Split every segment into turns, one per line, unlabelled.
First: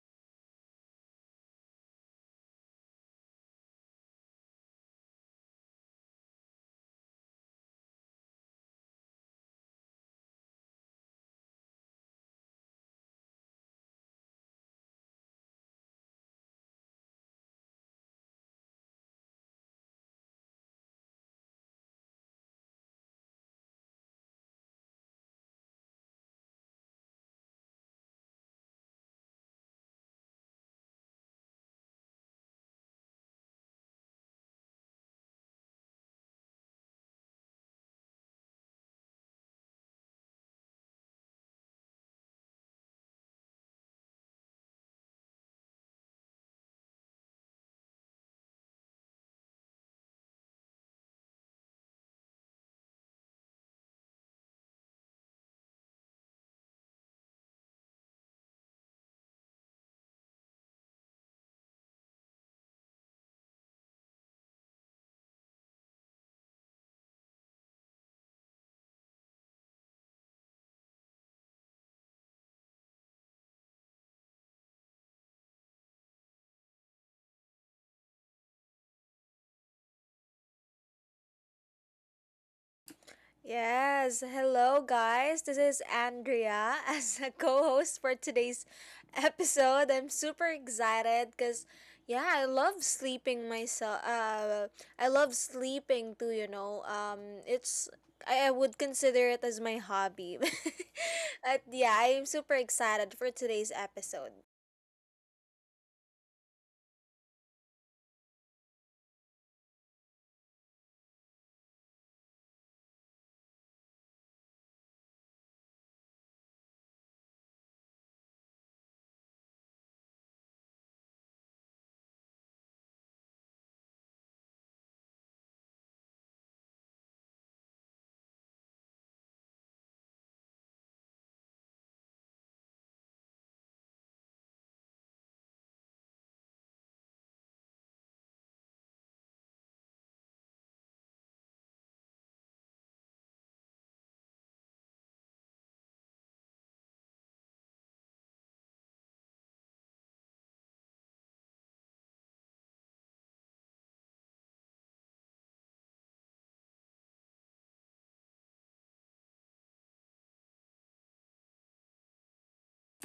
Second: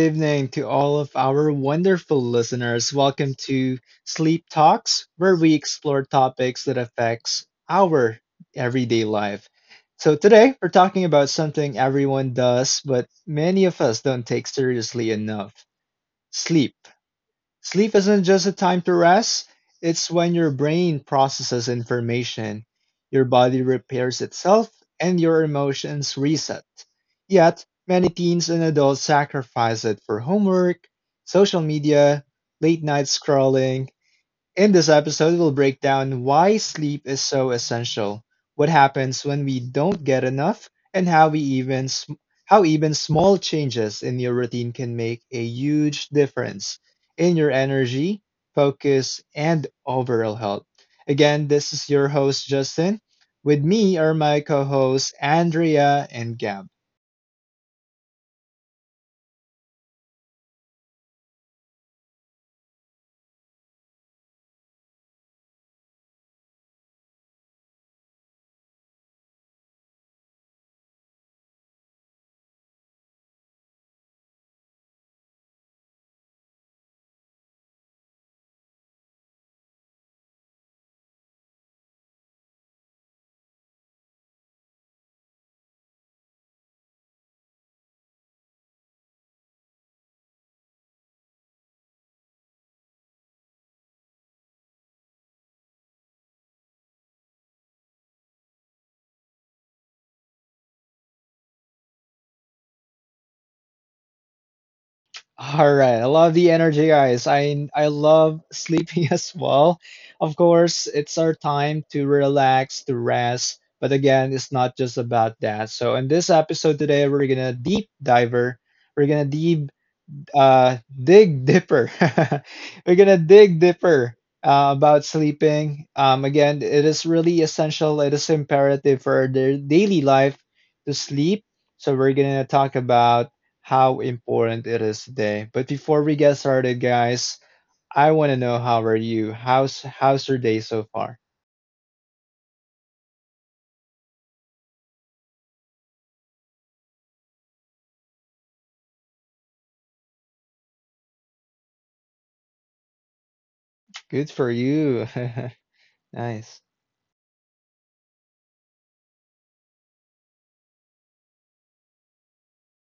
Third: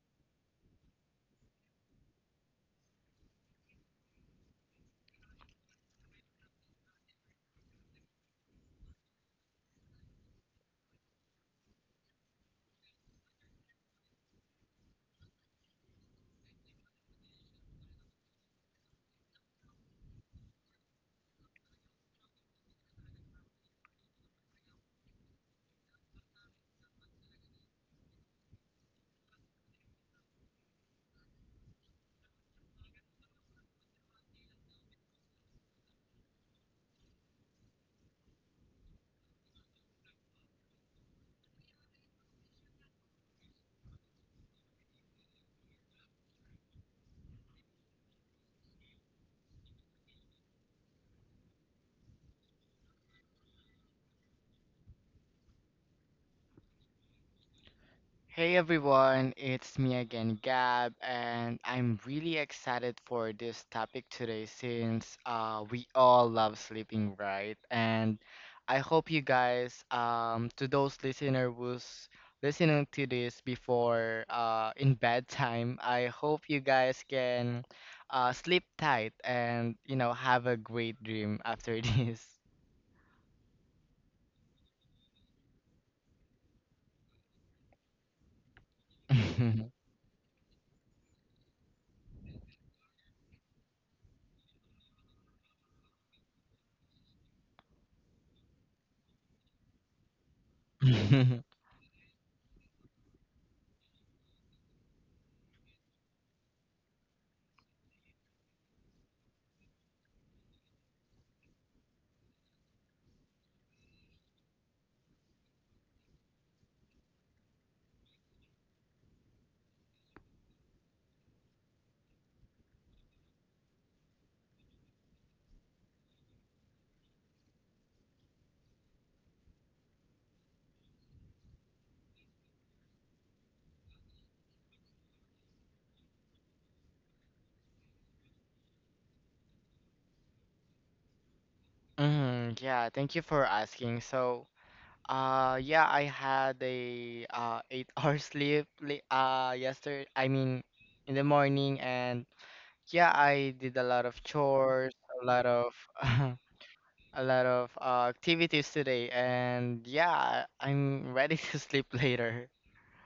evening to all of our wonderful listeners. Welcome to Sleep Talks, where we explore topics that affects our everyday life. So today we're talking about something everyone does, but many of us don't take seriously enough, sleep. Sleep isn't just a time to rest, it's when your brain processes information, your body repairs itself, and your emotions reset. Yet, many teens and adults sacrifice it for homework, social media, late night scrolling, in this episode, we'll break down why sleep is so essential, what happens when we don't get enough, and how how even small changes in your routine can make a huge difference in your energy, focus, and overall health. Again, this is your host Justin. With me are my co-hosts Andrea and Gab.
Hey everyone, it's me again, Gab, and I'm really excited for this topic today since we all love sleeping, right? And I hope you guys, to those listener who's listening to this before in bedtime, I hope you guys can sleep tight and have a great dream after this.
Yes, hello guys. This is Andrea as a co-host for today's episode. I'm super excited cuz yeah, I love sleeping myself. I love sleeping too, you know. I would consider it as my hobby. But yeah, I'm super excited for today's episode.
All right, I love the energy, guys. I love sleeping as well. Of course, it's our time to relax, to rest. But again, it's not just about that. So in this episode today, we're gonna deep diver. We're gonna deep dig dipper. We're gonna dig dipper about sleeping. Again, it is really essential. It is imperative for their daily life to sleep. So we're gonna talk about how important it is today. But before we get started, guys, I want to know how are you? How's your day so far?
Mhm. Yeah, thank you for asking. So. Yeah, I had a 8 hour sleep yesterday. I mean, in the morning, and yeah, I did a lot of
Good for
chores,
you.
a lot of
Nice.
a lot of activities today, and yeah, I'm ready to sleep later.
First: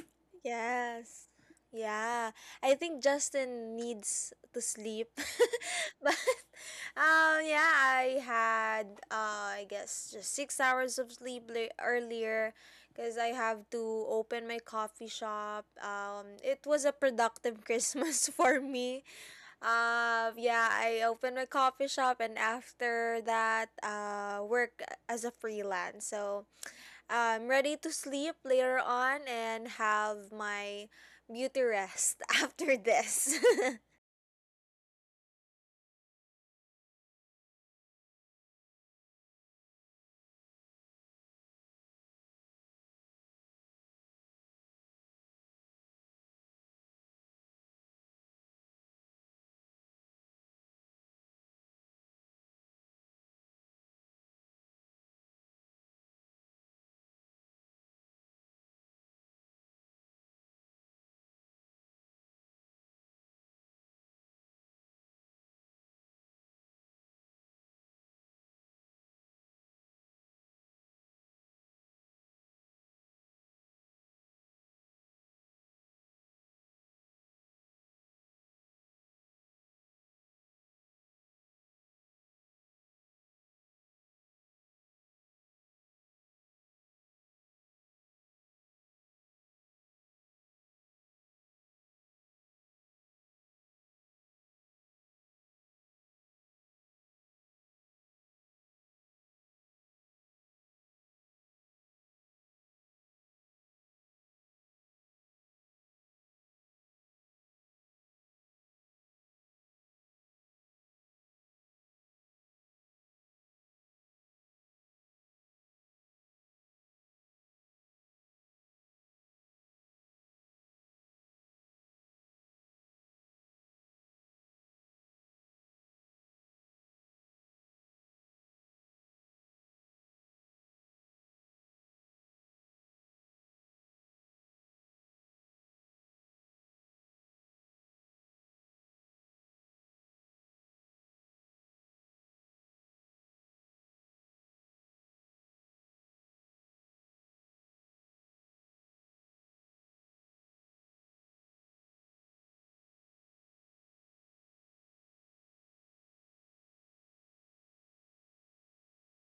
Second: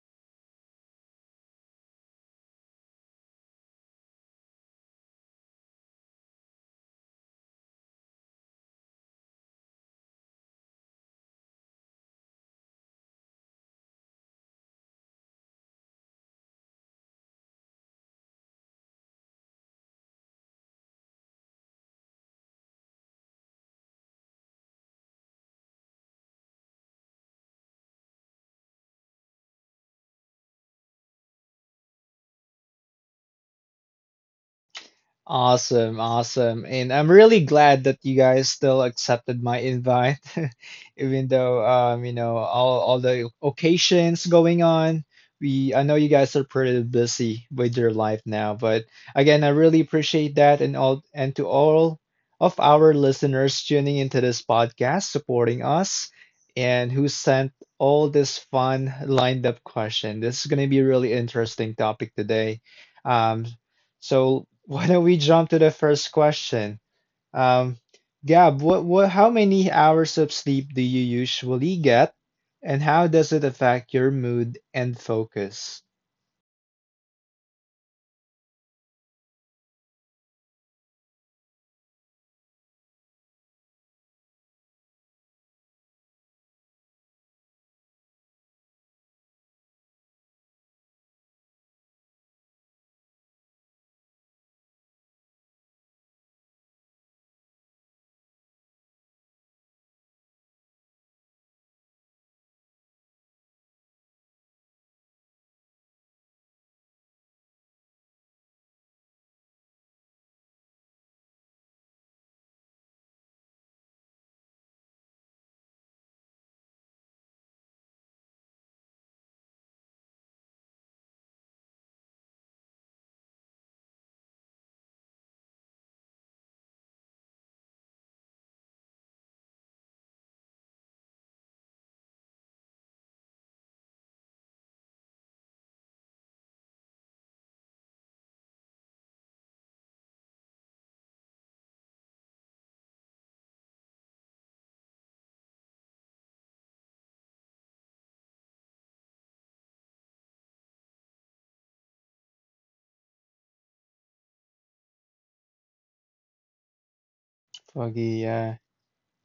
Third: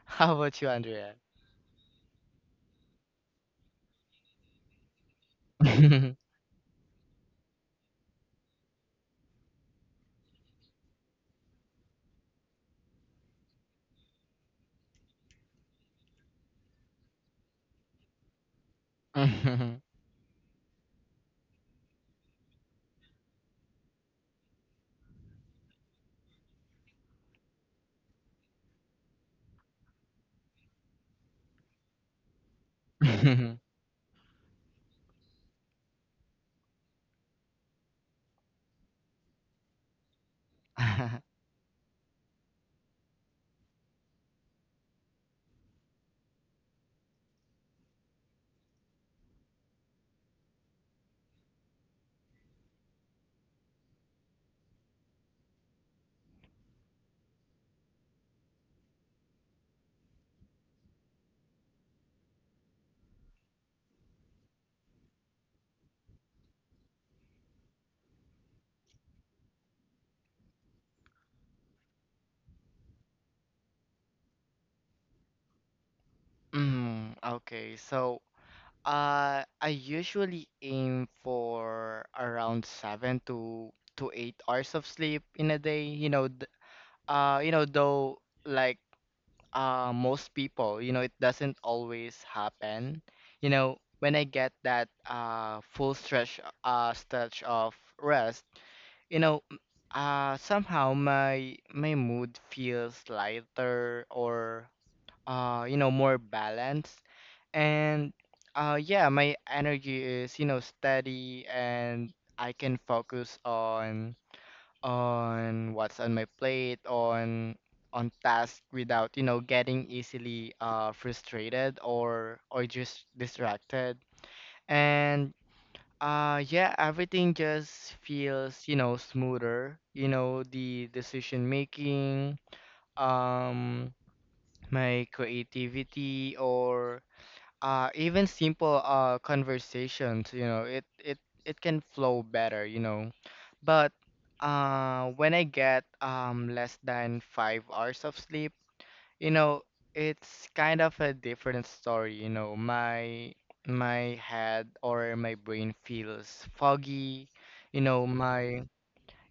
How about you, Andrea?
Yes. Yeah. I think Justin needs to sleep. But yeah, I had I guess just 6 hours of sleep earlier because I have to open my coffee shop. It was a productive Christmas for me. Yeah, I opened my coffee shop, and after that work as a freelance. So I'm ready to sleep later on and have my beauty rest after this.
Awesome, awesome. And I'm really glad that you guys still accepted my invite, even though you know, all the occasions going on. We I know you guys are pretty busy with your life now, but again, I really appreciate that and all and to all of our listeners tuning into this podcast, supporting us, and who sent all this fun lined up question. This is gonna be a really interesting topic today. Um, so why don't we jump to the first question? Um, Gab, how many hours of sleep do you usually get, and how does it affect your mood and focus?
Mm, okay, so. I usually aim for around 7 to 8 hours of sleep in a day. Though, like most people, it doesn't always happen. When I get that full stretch of rest, you know, m- somehow my mood feels lighter or, more balanced. And, yeah, my energy is, you know, steady, and I can focus on what's on my plate, on task without, you know, getting easily frustrated or just distracted. And yeah, everything just feels, you know, smoother. You know, the decision making, um my creativity, or even simple conversations, you know, it can flow better, you know. But when I get less than 5 hours of sleep, you know, it's kind of a different story. You know, my head or my brain feels foggy, you know.
Foggy,
My
yeah.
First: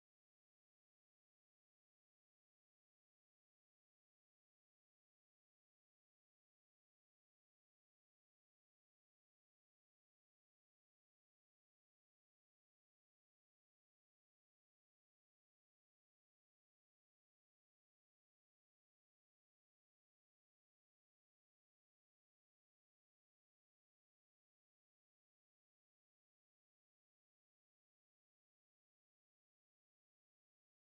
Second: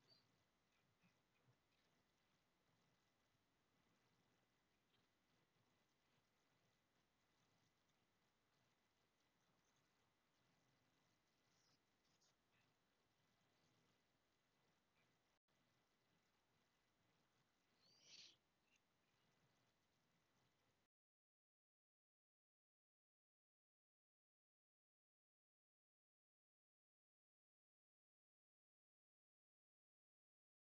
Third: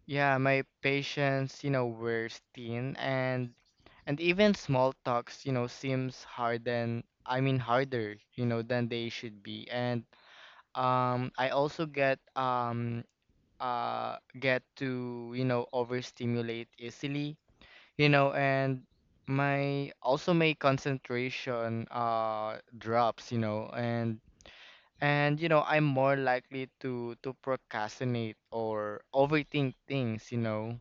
Yeah, my patience, you know, wears thin, and even small talks, you know, seems harder, you know, than they should be. And I also get to, you know, overstimulate easily, you know, and my also my concentration drops, you know, and you know, I'm more likely to procrastinate or overthink things, you know.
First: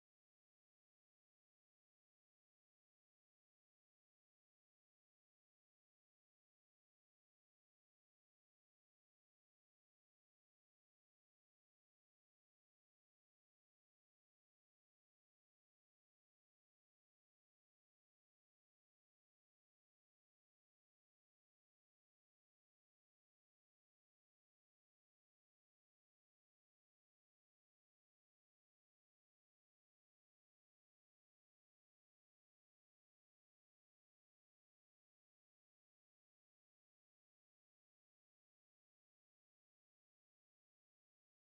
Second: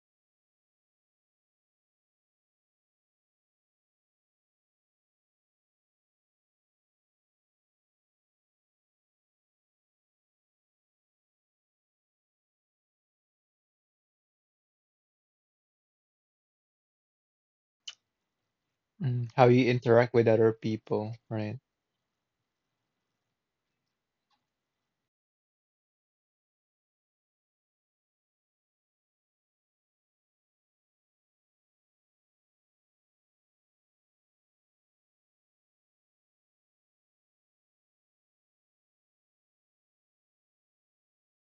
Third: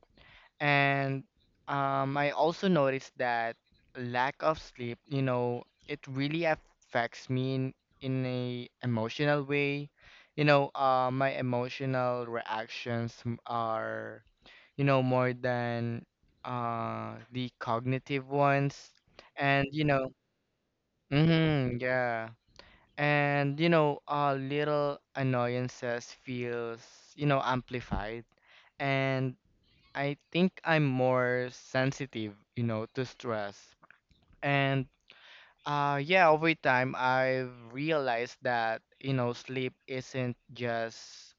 And I also noticed that lack of sleep, you know, it really affects me in a emotional way. You know, my emotional reactions are, you know, more than the cognitive ones.
Mm, how
And,
you
you know,
interact with other people, right?
mm-hmm, yeah. And, you know, little annoyances feels, you know, amplified. And I think I'm more sensitive, you know, to stress. And yeah, over time I've realized that, you know, sleep isn't just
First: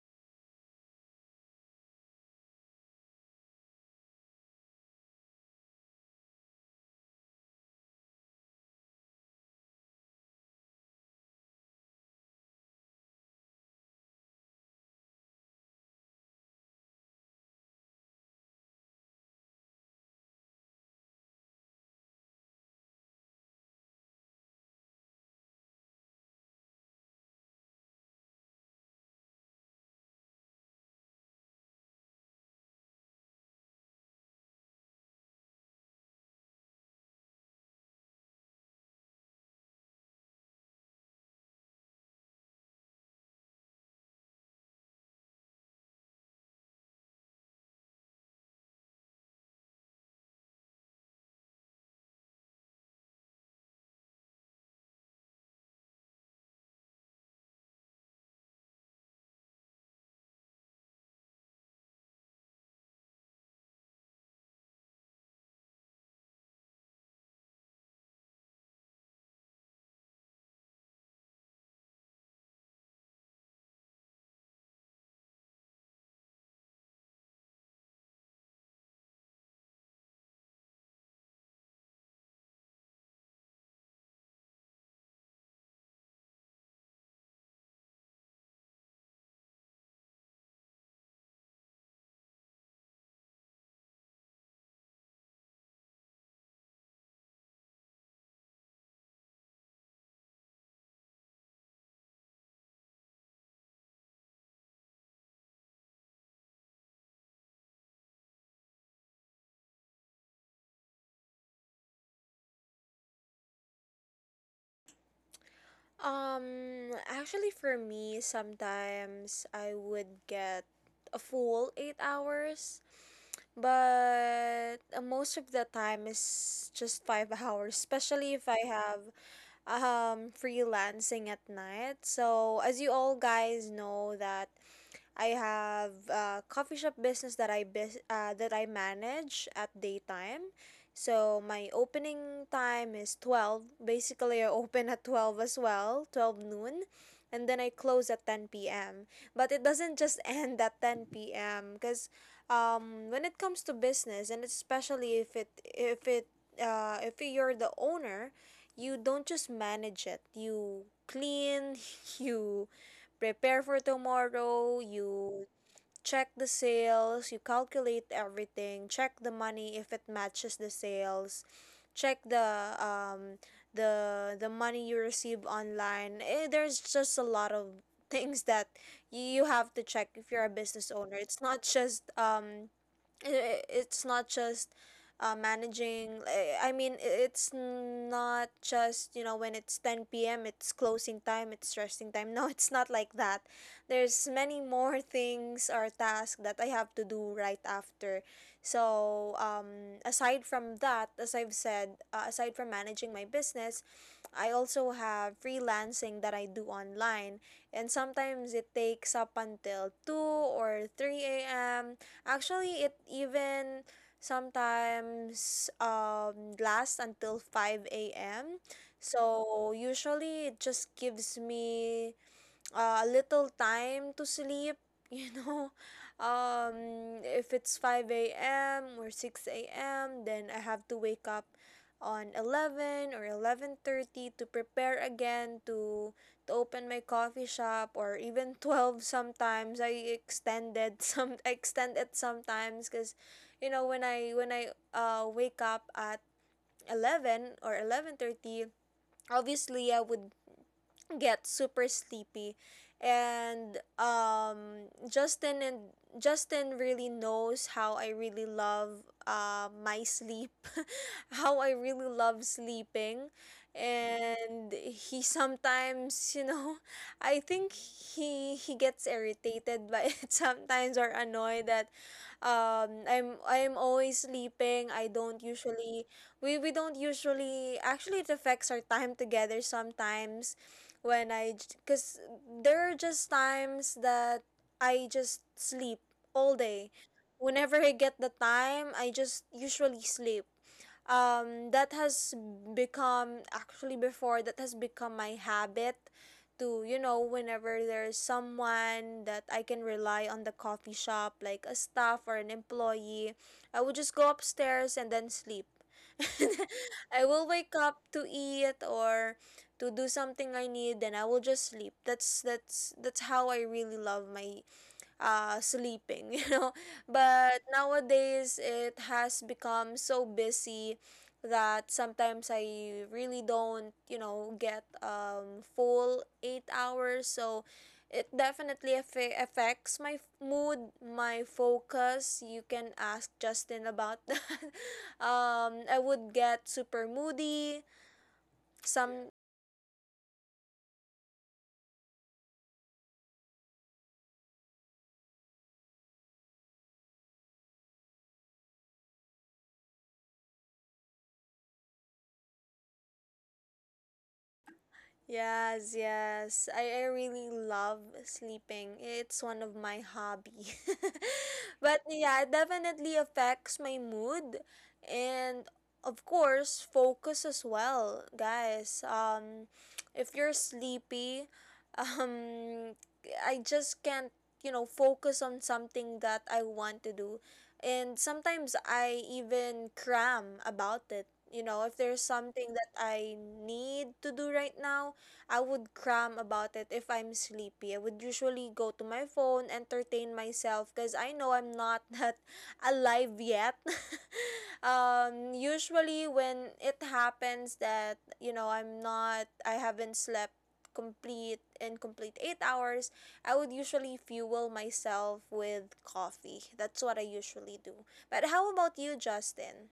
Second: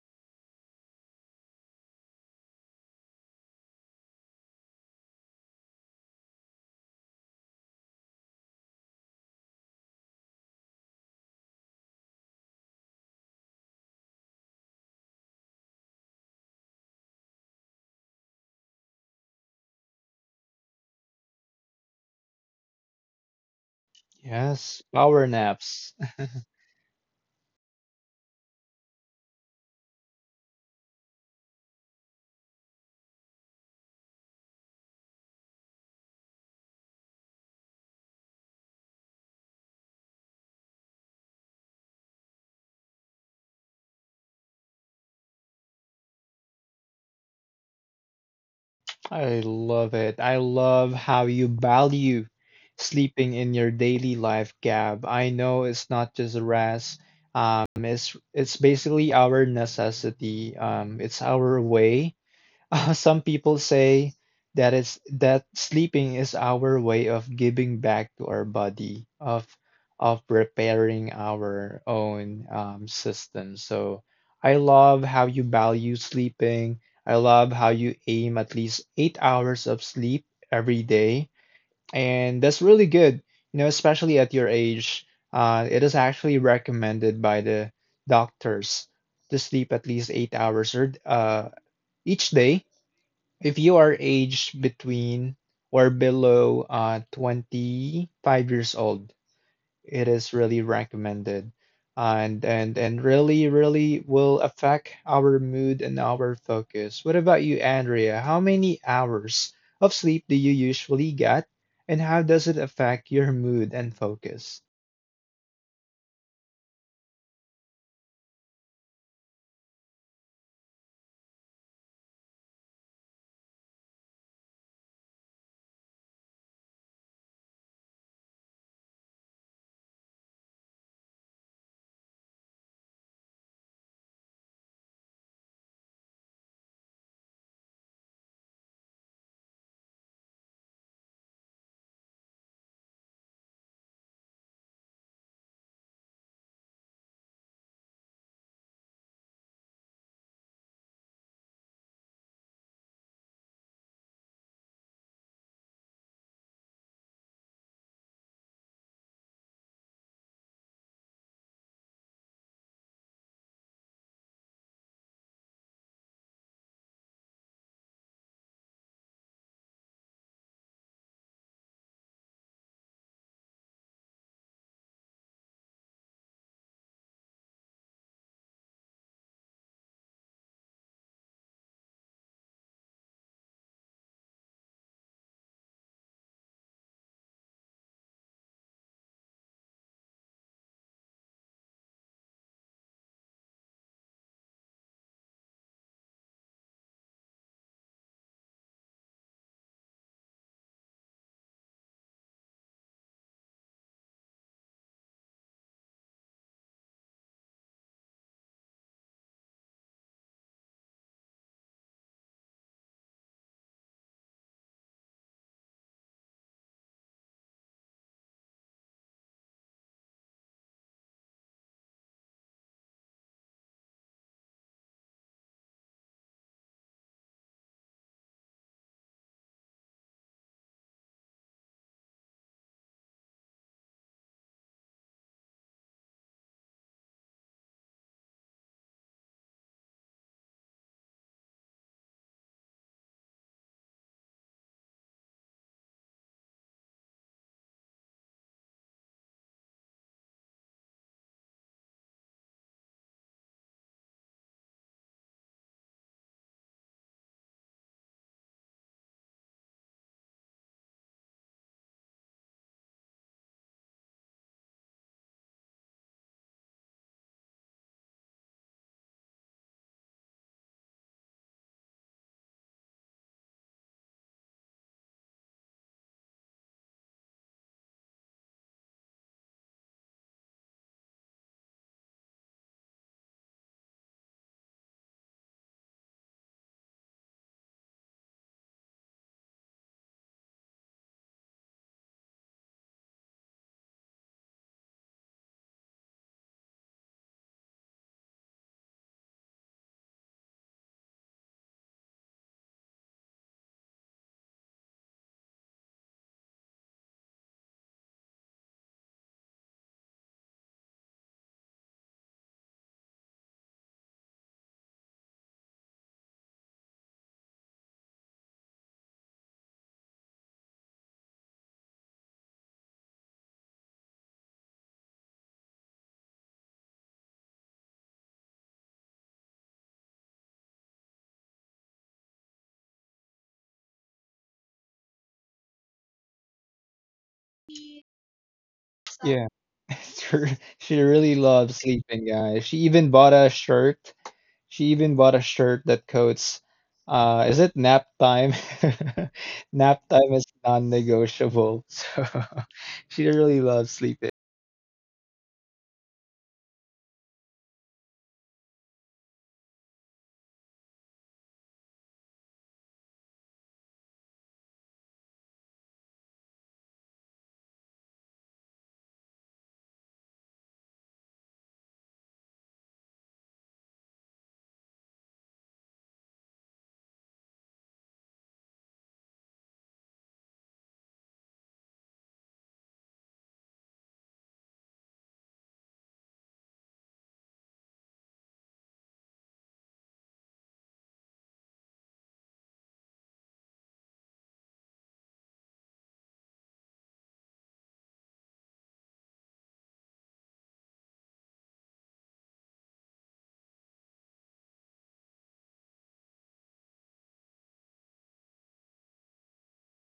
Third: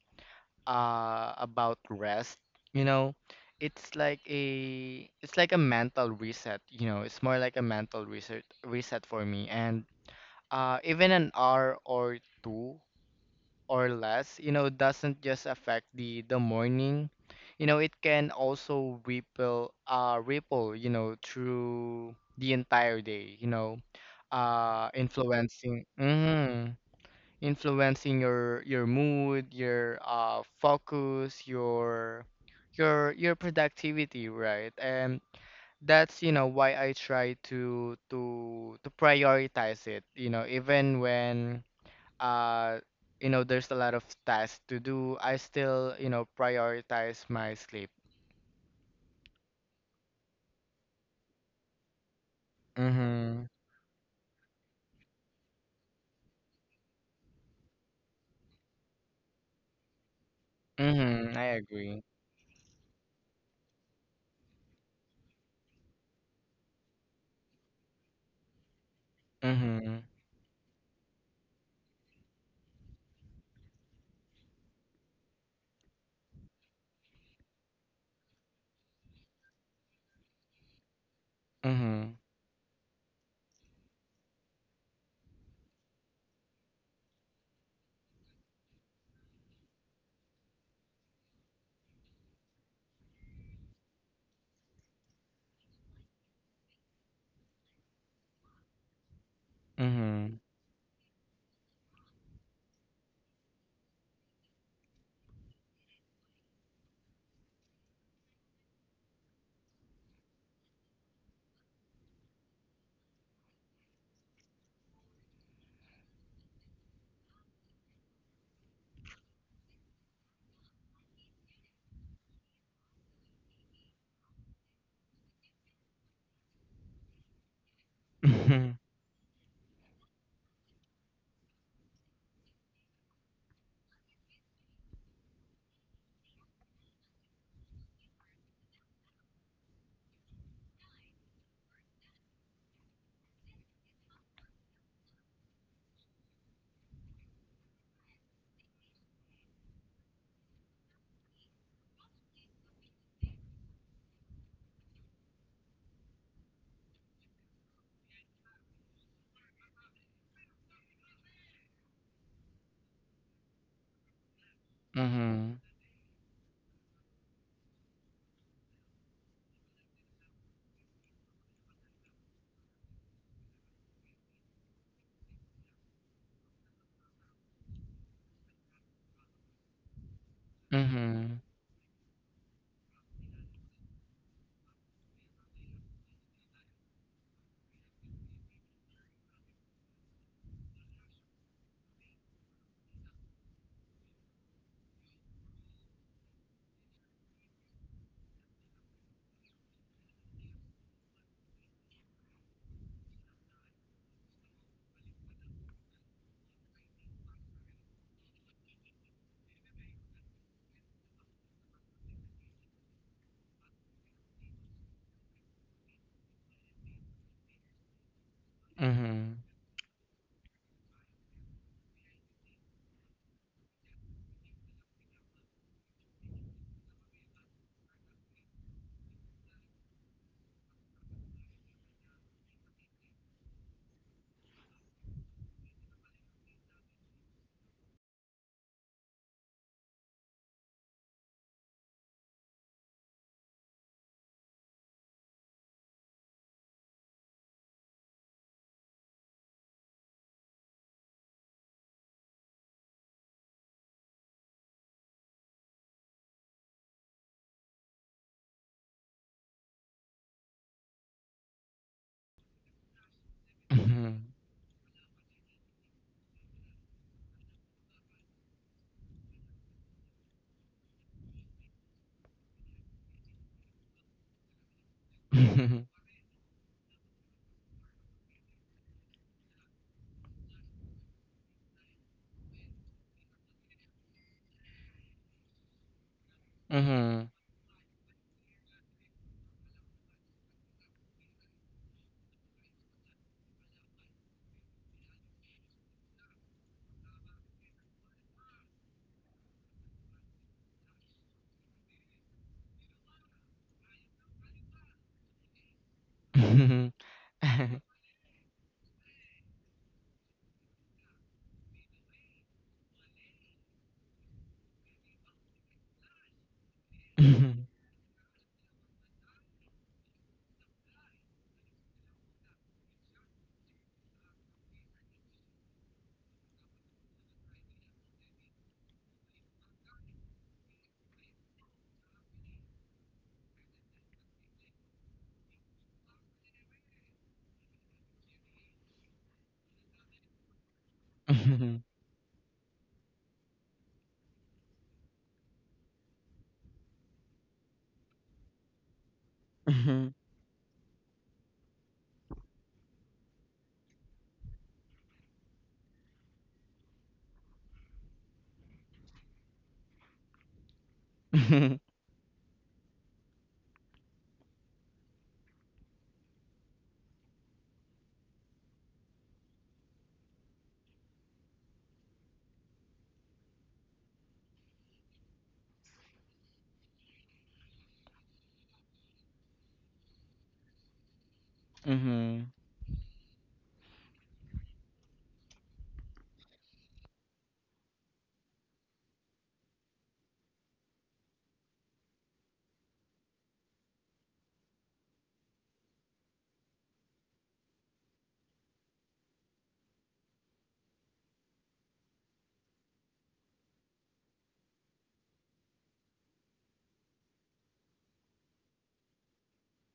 about rest, you know. It's like a mental reset, you know. It's more like a mental reset for me. And even an hour or two or less, you know, doesn't just affect the morning. You know, it can also ripple, you know, through the entire day, you know,
Yes, power
influencing,
naps.
influencing your mood, your focus, your your productivity, right? And that's, you know, why I try to prioritize it, you know, even when uh you know there's a lot of tasks to do, I still, you know, prioritize my sleep.
I love it. I love how you value sleeping
Mm-hmm.
in your daily life, Gab. I know it's not just rest. It's basically our necessity. It's
Mm-hmm, I
our
agree.
way some people say that sleeping is our way of giving back to our body,
Mm-hmm.
of repairing our own system. So I love how you value sleeping. I love how you aim at least 8 hours of sleep every day,
Mm-hmm.
and that's really good. You know, especially at your age, it is actually recommended by the doctors to sleep at least 8 hours or each day if you are aged between or below 25 years old, it is
Mm-hmm.
really recommended. And, and really really will affect our mood and our focus. What about you, Andrea? How many hours of sleep do you usually get, and how does it affect your mood and focus?
Actually, for me, sometimes I would get a full 8 hours, but most of the time is just 5 hours, especially if I have freelancing at night. So, as you all guys know, that I have a coffee shop business that I manage at daytime. So my opening time is 12. Basically, I open at 12 as well, 12 noon, and then I close at 10 p.m. But it doesn't just end at 10 p.m. because when it comes to business, and especially if you're the owner, you don't just manage it. You clean, you prepare for tomorrow, you
Mm-hmm.
check the sales, you calculate everything, check the money if it matches the sales, check the money you receive online. There's just a lot of things that you have to check if you're a business owner.
Mm-hmm.
It's not just managing. I mean, it's not just, you know, when it's 10 p.m, it's closing time, it's resting time, no, it's not like that. There's many more things or tasks that I have to do right after. So, aside from that, as I've said, aside from managing my business, I also have freelancing that I do online, and sometimes it takes up until 2 or 3 a.m. Actually, it even sometimes lasts until 5 a.m.
Mm-hmm.
So usually it just gives me a little time to sleep, you know. If it's 5 a.m. or 6 a.m., then I have to wake up on 11 or 11:30 to prepare again to open my coffee shop, or even 12. Sometimes I extended, some I extend it sometimes, because when I wake up at 11 or 11:30, obviously I would get super sleepy. And Justin really knows how I really love my sleep, how I really love sleeping.
Mm-hmm.
And he sometimes, you know, I think he gets irritated by it sometimes, or annoyed that I'm always sleeping. I don't usually, we don't usually, actually it affects our time together sometimes, when I, because there are just times that I just sleep all day.
Mm-hmm.
Whenever I get the time, I just usually sleep. That has become Actually, before, that has become my habit to you know whenever there's someone that I can rely on the coffee shop, like a staff or an employee. I would just go upstairs and then sleep.
Mm-hmm.
I will wake up to eat or to do something I need, then I will just sleep. That's how I really love my sleeping, you know.
Mm-hmm.
But nowadays it has become so busy that sometimes I really don't, get full 8 hours. So it definitely affects my mood, my focus. You can ask Justin about that. I would get super moody. Some
Yeah. She really loves
Mm-hmm.
sleeping, guys. She even bought a shirt that quotes, is it nap time? Nap
Mm-hmm.
time is non-negotiable. So she really loves sleeping.
Yes, yes. I really love sleeping. It's one of my hobby.
Mm-hmm,
But yeah, it definitely affects my mood, and of course focus as well, guys. If you're sleepy, um I just can't, focus on something that I want to do. And sometimes I even cram about it. If there's
mm-hmm,
something that I need to do right now, I would cram about it if I'm sleepy. I would usually go to my phone, entertain myself because I know I'm not that alive yet. Usually when it happens that, I haven't slept complete 8 hours, I would usually fuel myself with coffee. That's what I usually do. But how about you, Justin?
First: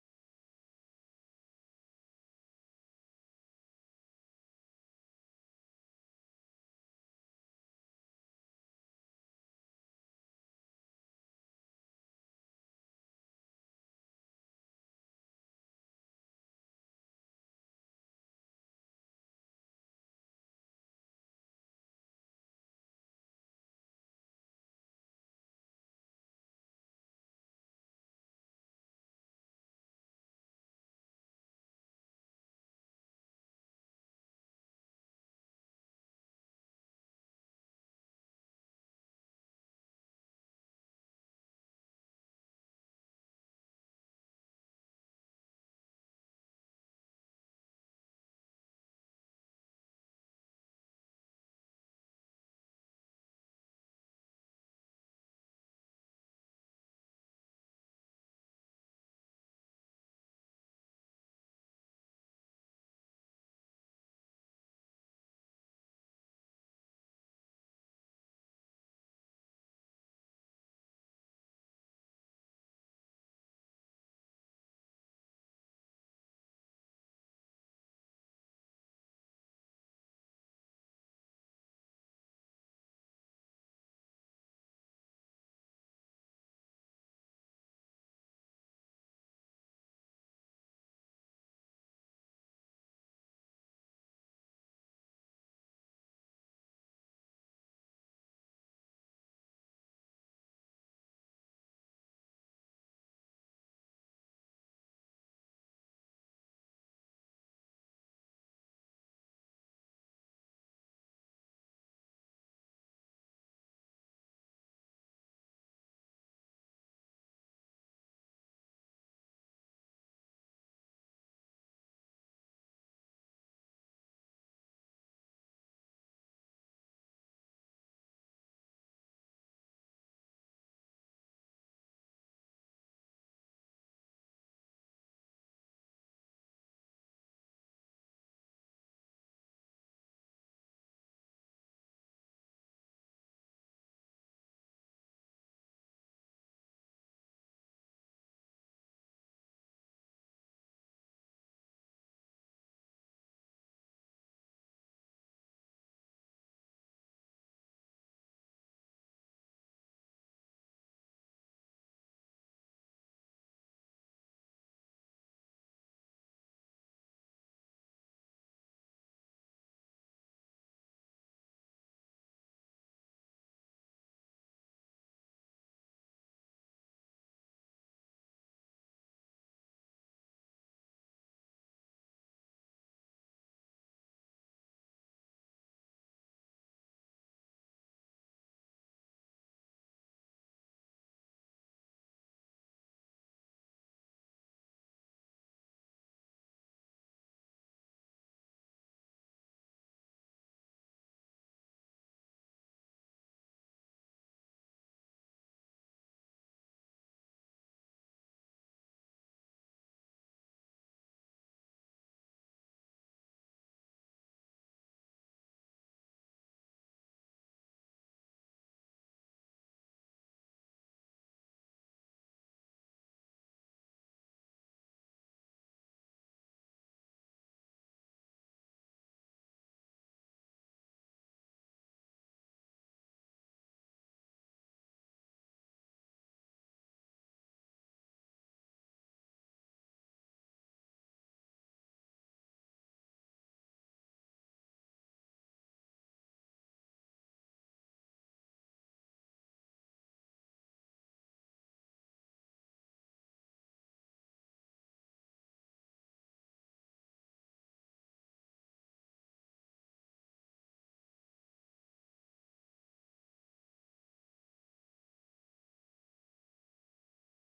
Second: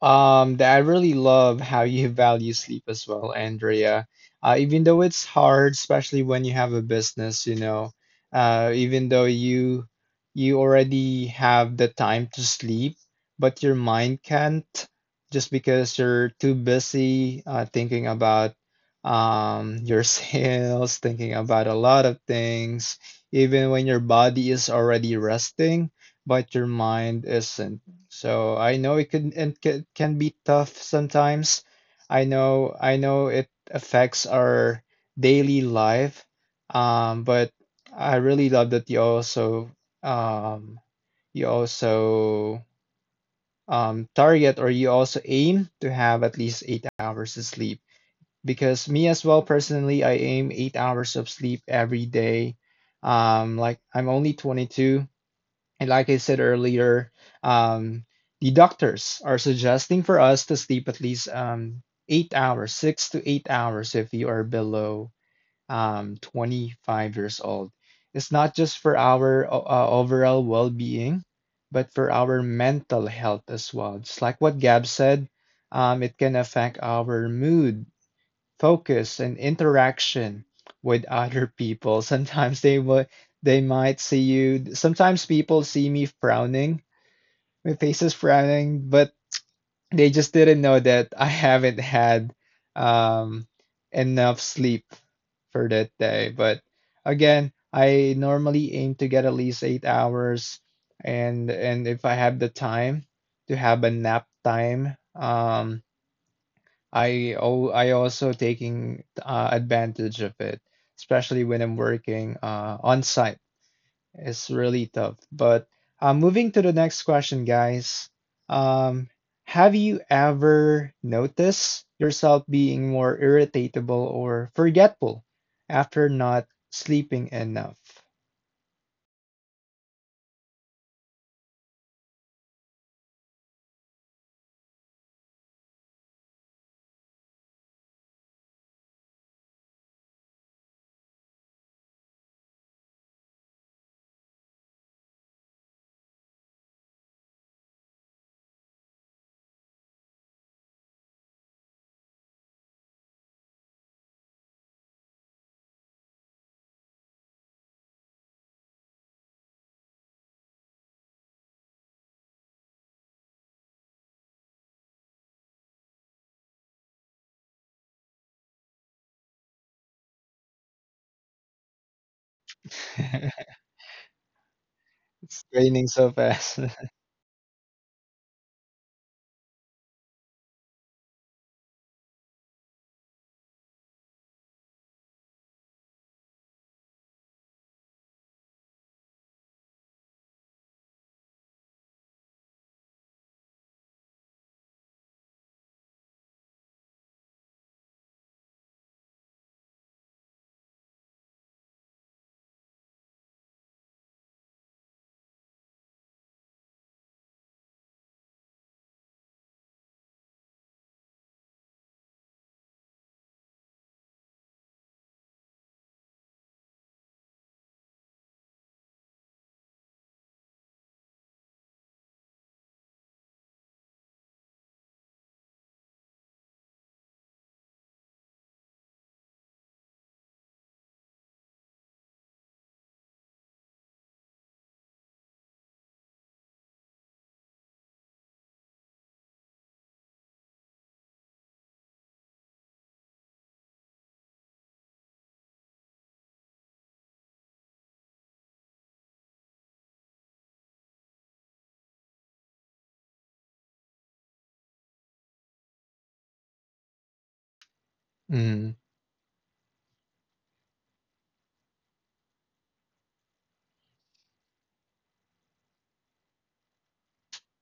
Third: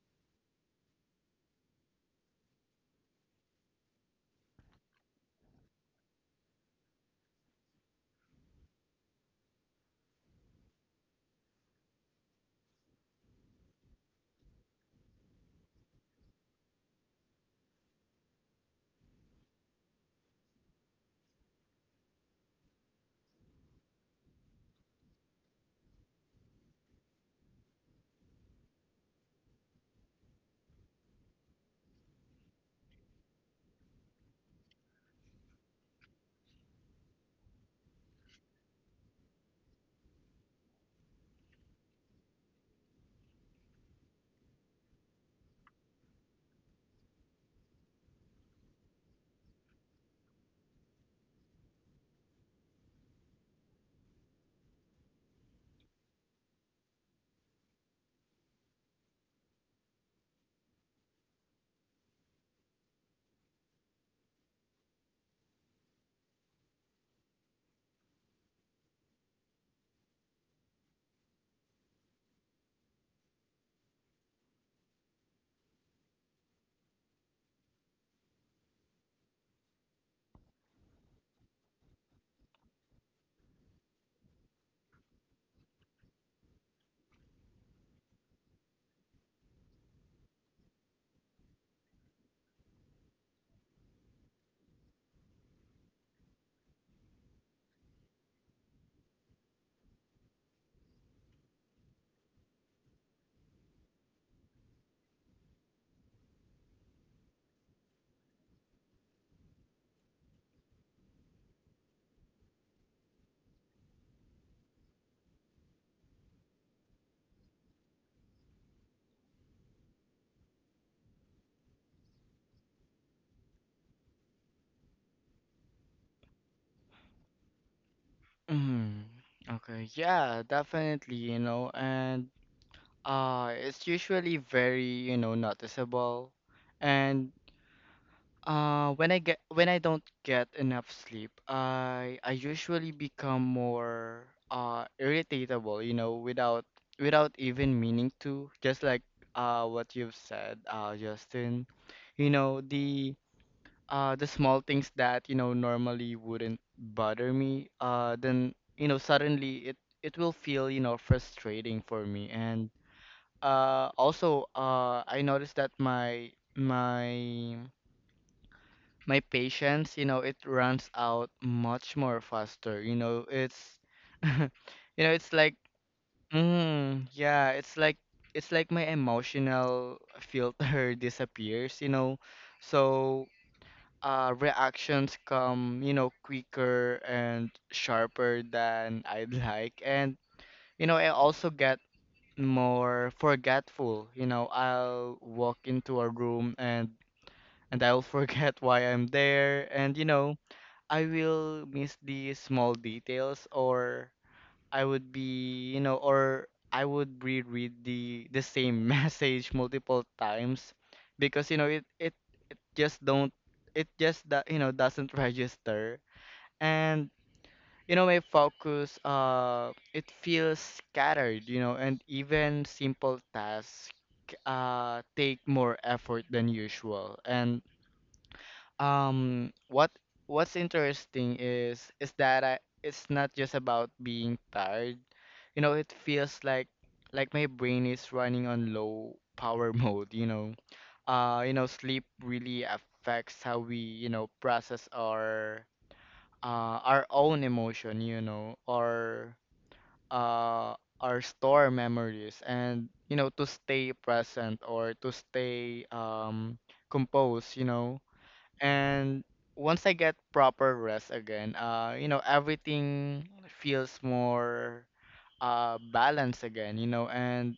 That I really love how you value sleep as well, Andrea. Even though it's hard, especially when you have a business, you know, even though you already have the time to sleep, but your mind can't just because you're too busy thinking about your sales, thinking about a lot of things, even when your body is already resting, but your mind isn't. So I know it can can be tough sometimes. I know it affects our daily life. But I really love that um you also target or you also aim to have at least 8 hours of sleep. Because me as well personally, I aim 8 hours of sleep every day. Like I'm only 22, and like I said earlier, um, the doctors are suggesting for us to sleep at least 8 hours, 6 to 8 hours if you are below 25 years old. It's not just for our overall well being, but for our mental health as well. Just like what Gab said, it can affect our mood, focus and interaction with other people. Sometimes they would They might see you. Sometimes people see me frowning, my face is frowning, but they just didn't know that I haven't had um, enough sleep for that day. But again, I normally aim to get at least 8 hours, and if I have the time to have a nap time, I oh, I also taking advantage of it, especially when I'm working on site. It's really tough. But moving to the next question, guys. Um, have you ever noticed yourself being more irritatable or forgetful after not sleeping enough?
mm-hmm. Okay, yeah, definitely, you know. And it's usually very, you know, noticeable. And when I get when I don't get enough sleep, I usually become more irritable, you know, without without even meaning to. Just like what you've said, Justin, you know, the small things that, you know, normally wouldn't bother me, then, you know, suddenly it will feel, you know, frustrating for me. And also, I noticed that my patience, you know, it runs out much more faster. You know, it's you know, it's
It's
like
raining so fast.
yeah, it's like my emotional filter disappears, you know. So, reactions come, you know, quicker and sharper than I'd like. And, you know, I also get more forgetful. You know, I'll walk into a room and I'll forget why I'm there, and you know, I will miss the small details, or I would be, you know, or I would reread the same message multiple times, because you know it it just don't, it just that you know doesn't register. And you know my focus, it feels scattered, you know, and even simple tasks take more effort than usual. And what what's interesting is that I it's not just about being tired, you know. It feels like my brain is running on low power mode, you know. You know, sleep really affects how we, you know, process our own emotion, you know, or uh, our store memories, and you know, to stay present, or to stay, composed, you know.
Mm,
And once I get proper rest again, you know, everything feels more, balanced again, you know. And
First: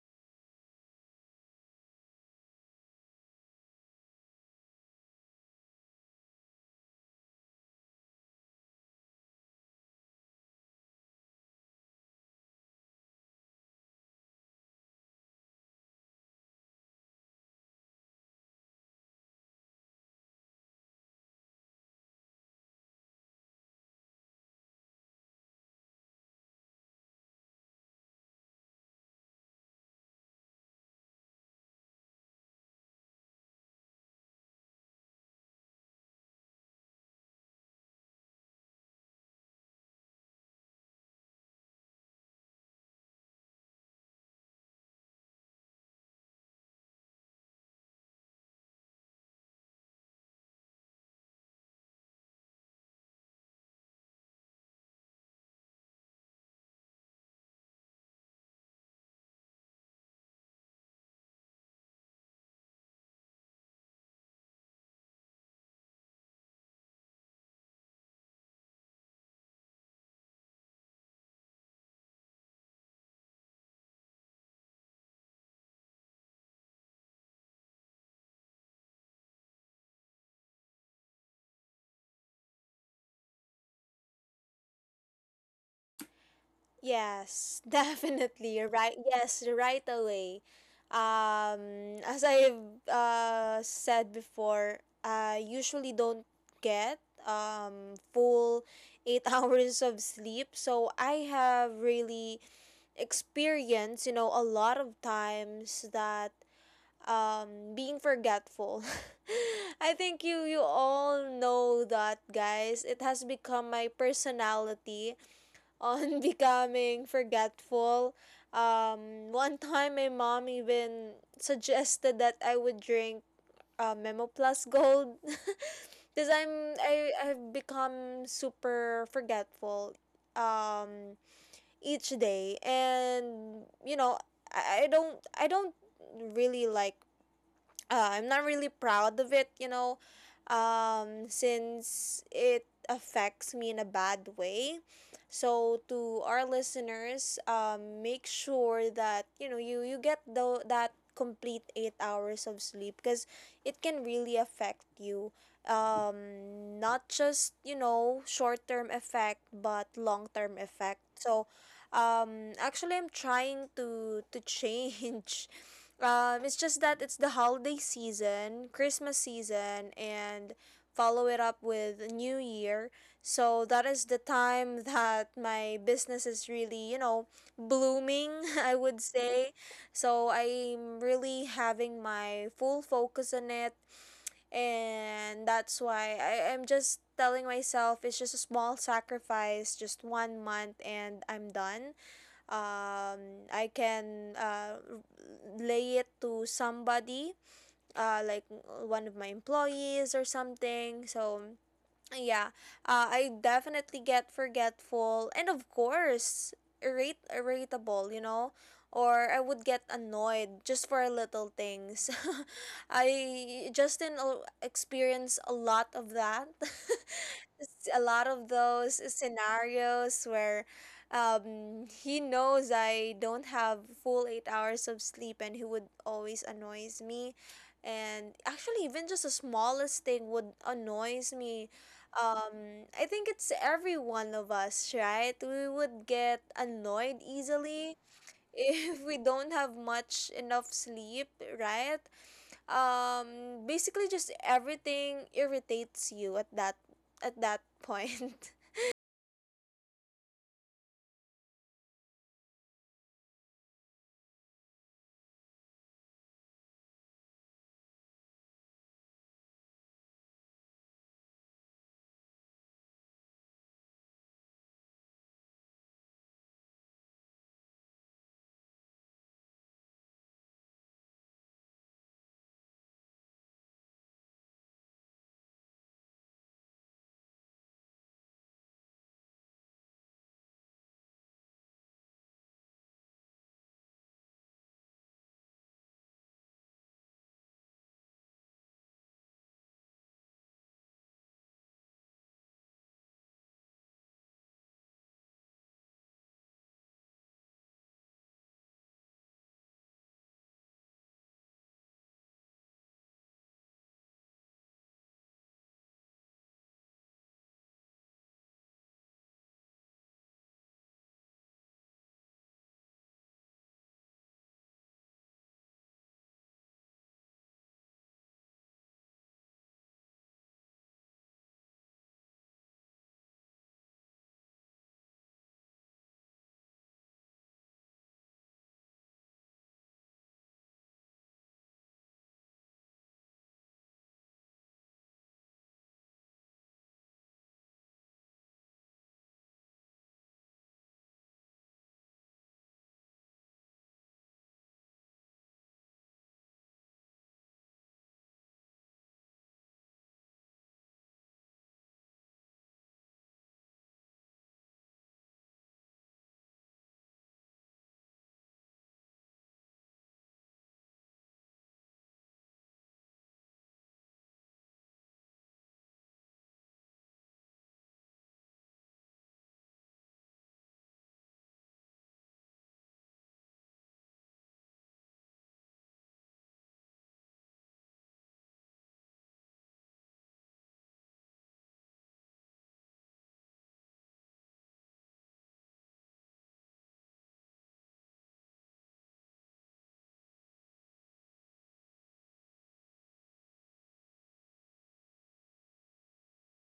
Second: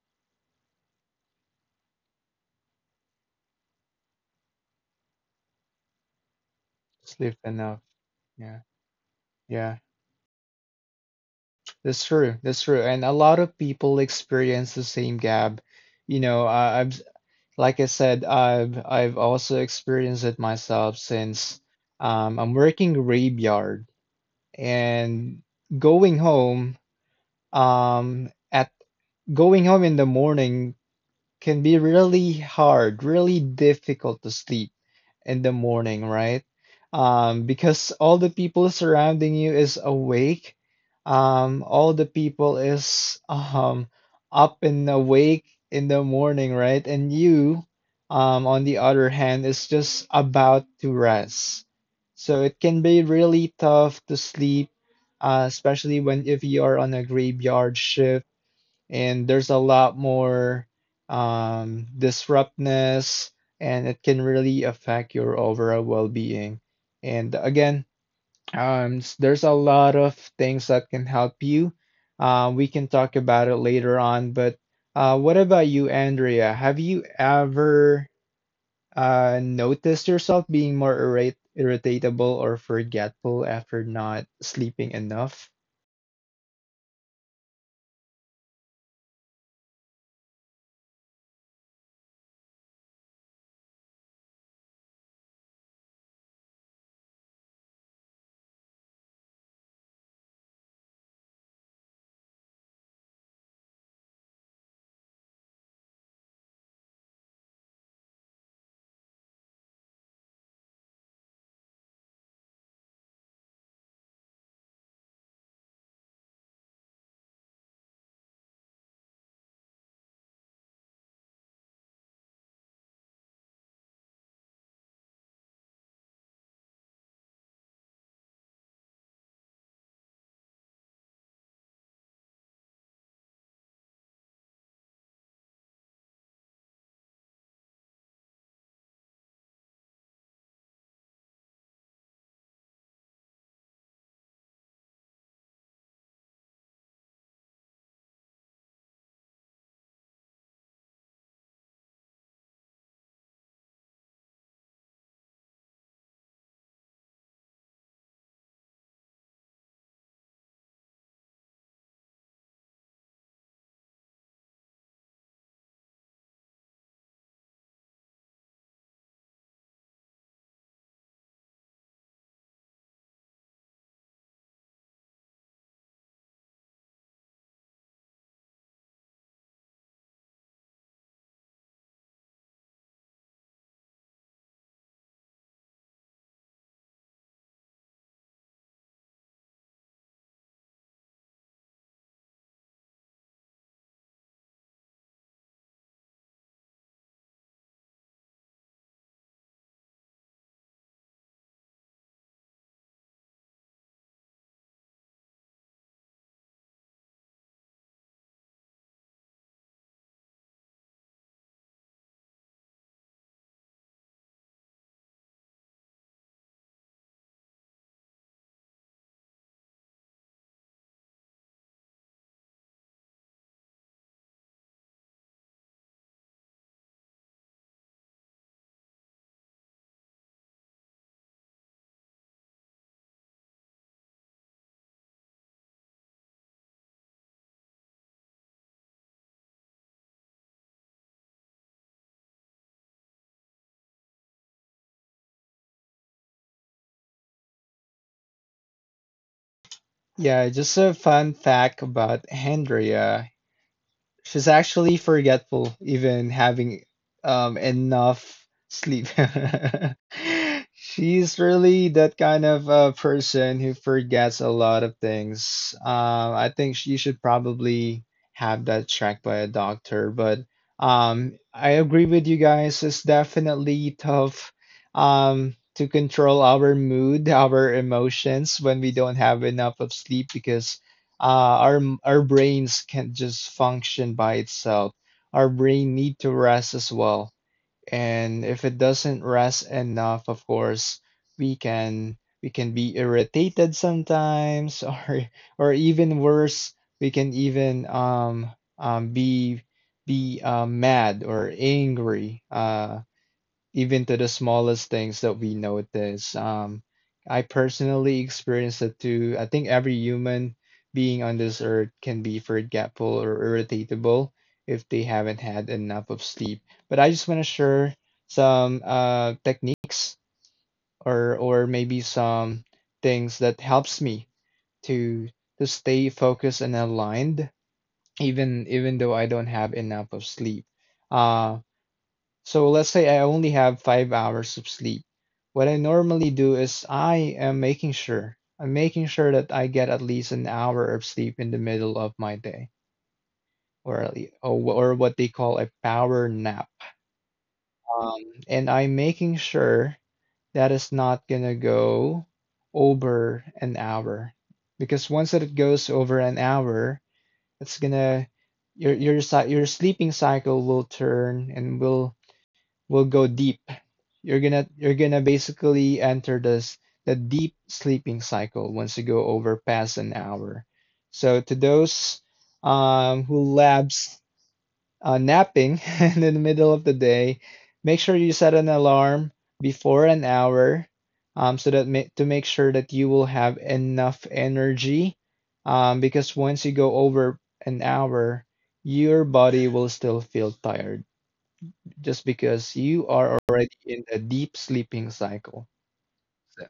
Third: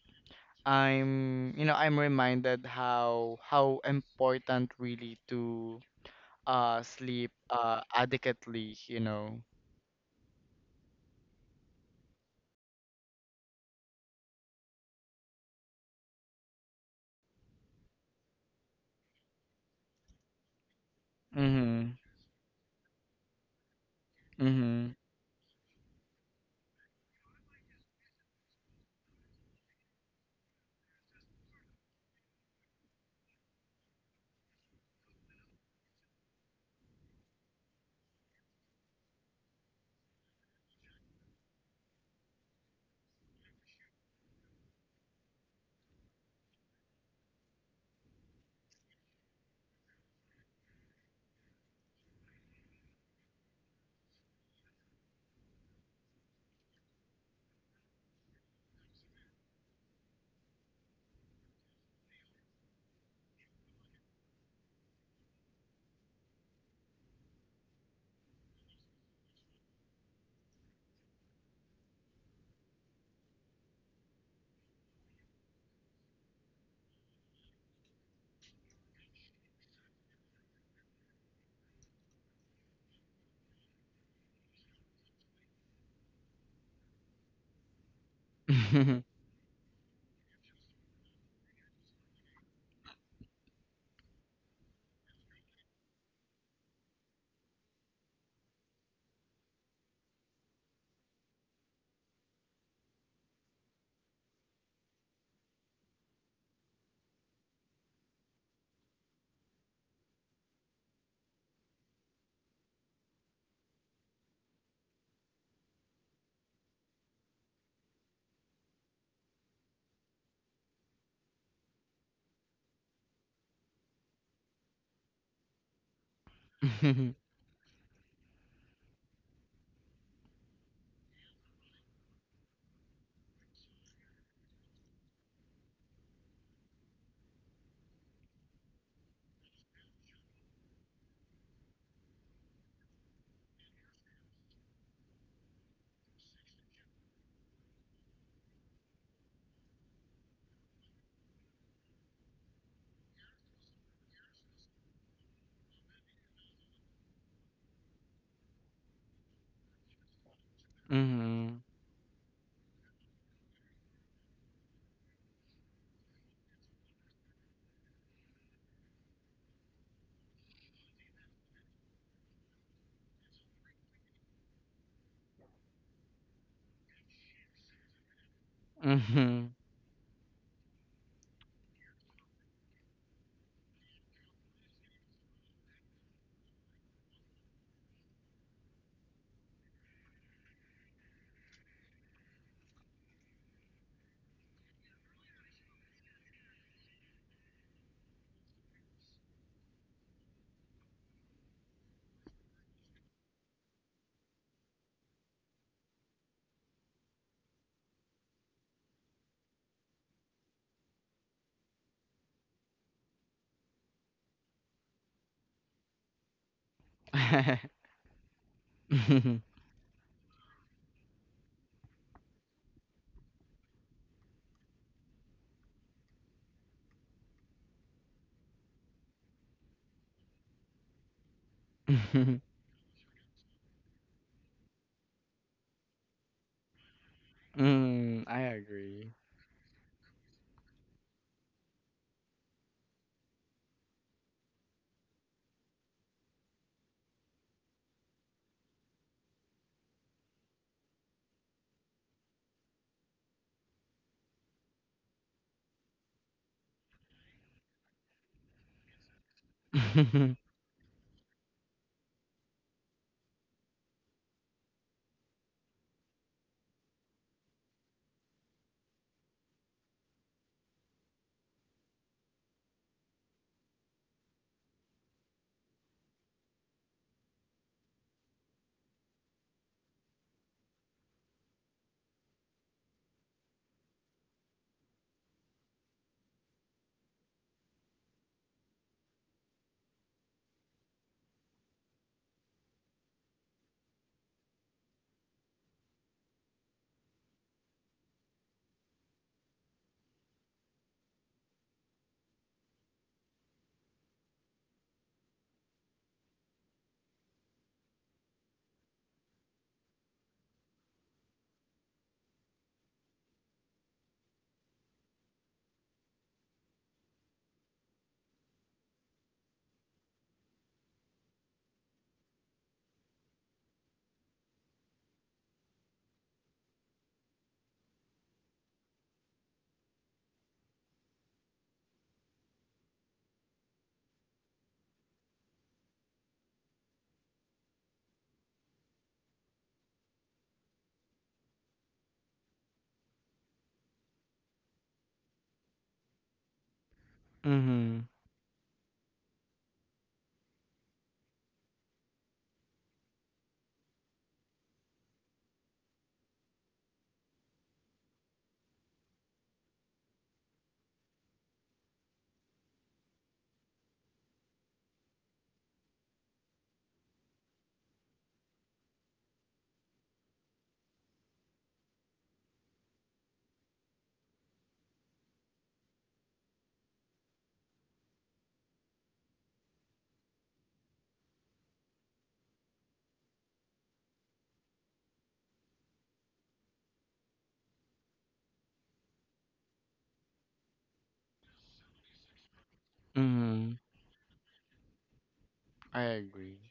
I'm, you know, I'm reminded how important really to, sleep,
sleep enough. Yeah.
adequately, you know.
Yeah. That's true. That's true. And a lot of people experience the same gap. You know, I, I've like I said, I've also experienced it myself since
Mm-hmm.
I'm working graveyard
Mm-hmm.
and going home um, at going home in the morning can be really hard, really difficult to sleep in the morning, right? Because all the people surrounding you is awake. All the people is up and awake in the morning, right? And you, on the other hand, is just about to rest. So it can be really tough to sleep, especially when if you are on a graveyard shift and there's a lot more disruptness and it can really affect your overall well-being, and again there's a lot of things that can help you. We can talk about it later on, but what about you, Andrea? Have you ever noticed yourself being more irritable or forgetful after not sleeping enough?
Yes, definitely. You're right. Yes, right away. As I've said before, I usually don't get full eight hours of sleep. So I have really experienced, a lot of times that being forgetful. I think you all know that, guys. It has become my personality on becoming forgetful. One time, my mom even suggested that I would drink Memo Plus Gold because I've become super forgetful um each day. And I don't really like. I'm not really proud of it, since it affects me in a bad way. So to our listeners, make sure that you get the that complete 8 hours of sleep, because it can really affect you. Not just short term effect, but long term effect. So,
Mm-hmm.
actually, I'm trying to change. It's just that it's the holiday season, Christmas season, and follow it up with New Year. So that is the time that my business is really, blooming, I would say.
Mhm.
So I'm really having my full focus on it. And that's why I'm just telling myself it's just a small sacrifice, just one month, and I'm done. I can lay it to somebody, like one of my employees or something. So yeah, I definitely get forgetful, and of course irate irritable, or I would get annoyed just for little things. I Justin experienced a lot of that. A lot of those
Mhm.
scenarios where he knows I don't have full 8 hours of sleep, and he would always annoys me. And actually, even just the smallest thing would annoys me.
Mhm.
I think it's every one of us, right? We would get annoyed easily
Mm, I
if
agree.
we don't have much enough sleep, right? Basically, just everything irritates you at that point.
Yeah, just a fun fact about Andrea. She's actually forgetful, even having enough sleep.
Mhm.
She's really that kind of person who forgets a lot of things. I think she should probably have that checked by a doctor. But I agree with you guys. It's definitely tough to control our mood, our emotions when we don't have enough of sleep because uh, our our brains can't just function by itself. Our brain need to rest as well. And if it doesn't rest enough, of course, we can we can be irritated sometimes, or even worse, we can even be mad or angry. Even to the smallest things that we notice. I personally experienced it too. I think every human being on this earth can be forgetful or irritatable if they haven't had enough of sleep. But I just want to share some techniques or maybe some things that helps me to to stay focused and aligned even even though I don't have enough of sleep. Uh, so let's say I only have 5 hours of sleep. What I normally do is I'm making sure that I get at least an hour of sleep in the middle of my day, or at lea- or, wh- or what they call a power nap.
Mhm.
Um, and I'm making sure that is not gonna go over an hour, because once that it goes over an hour, it's gonna your sleeping cycle will turn and will go deep. You're gonna basically enter this the deep sleeping cycle once you go over past an hour. So to those who labs napping in the middle of the day, make sure you set an alarm before an hour to make sure that you will have enough energy because once you go over an hour, your body will still feel tired just because you are already
Mhm.
in a deep sleeping cycle.
I agree.
Yeah.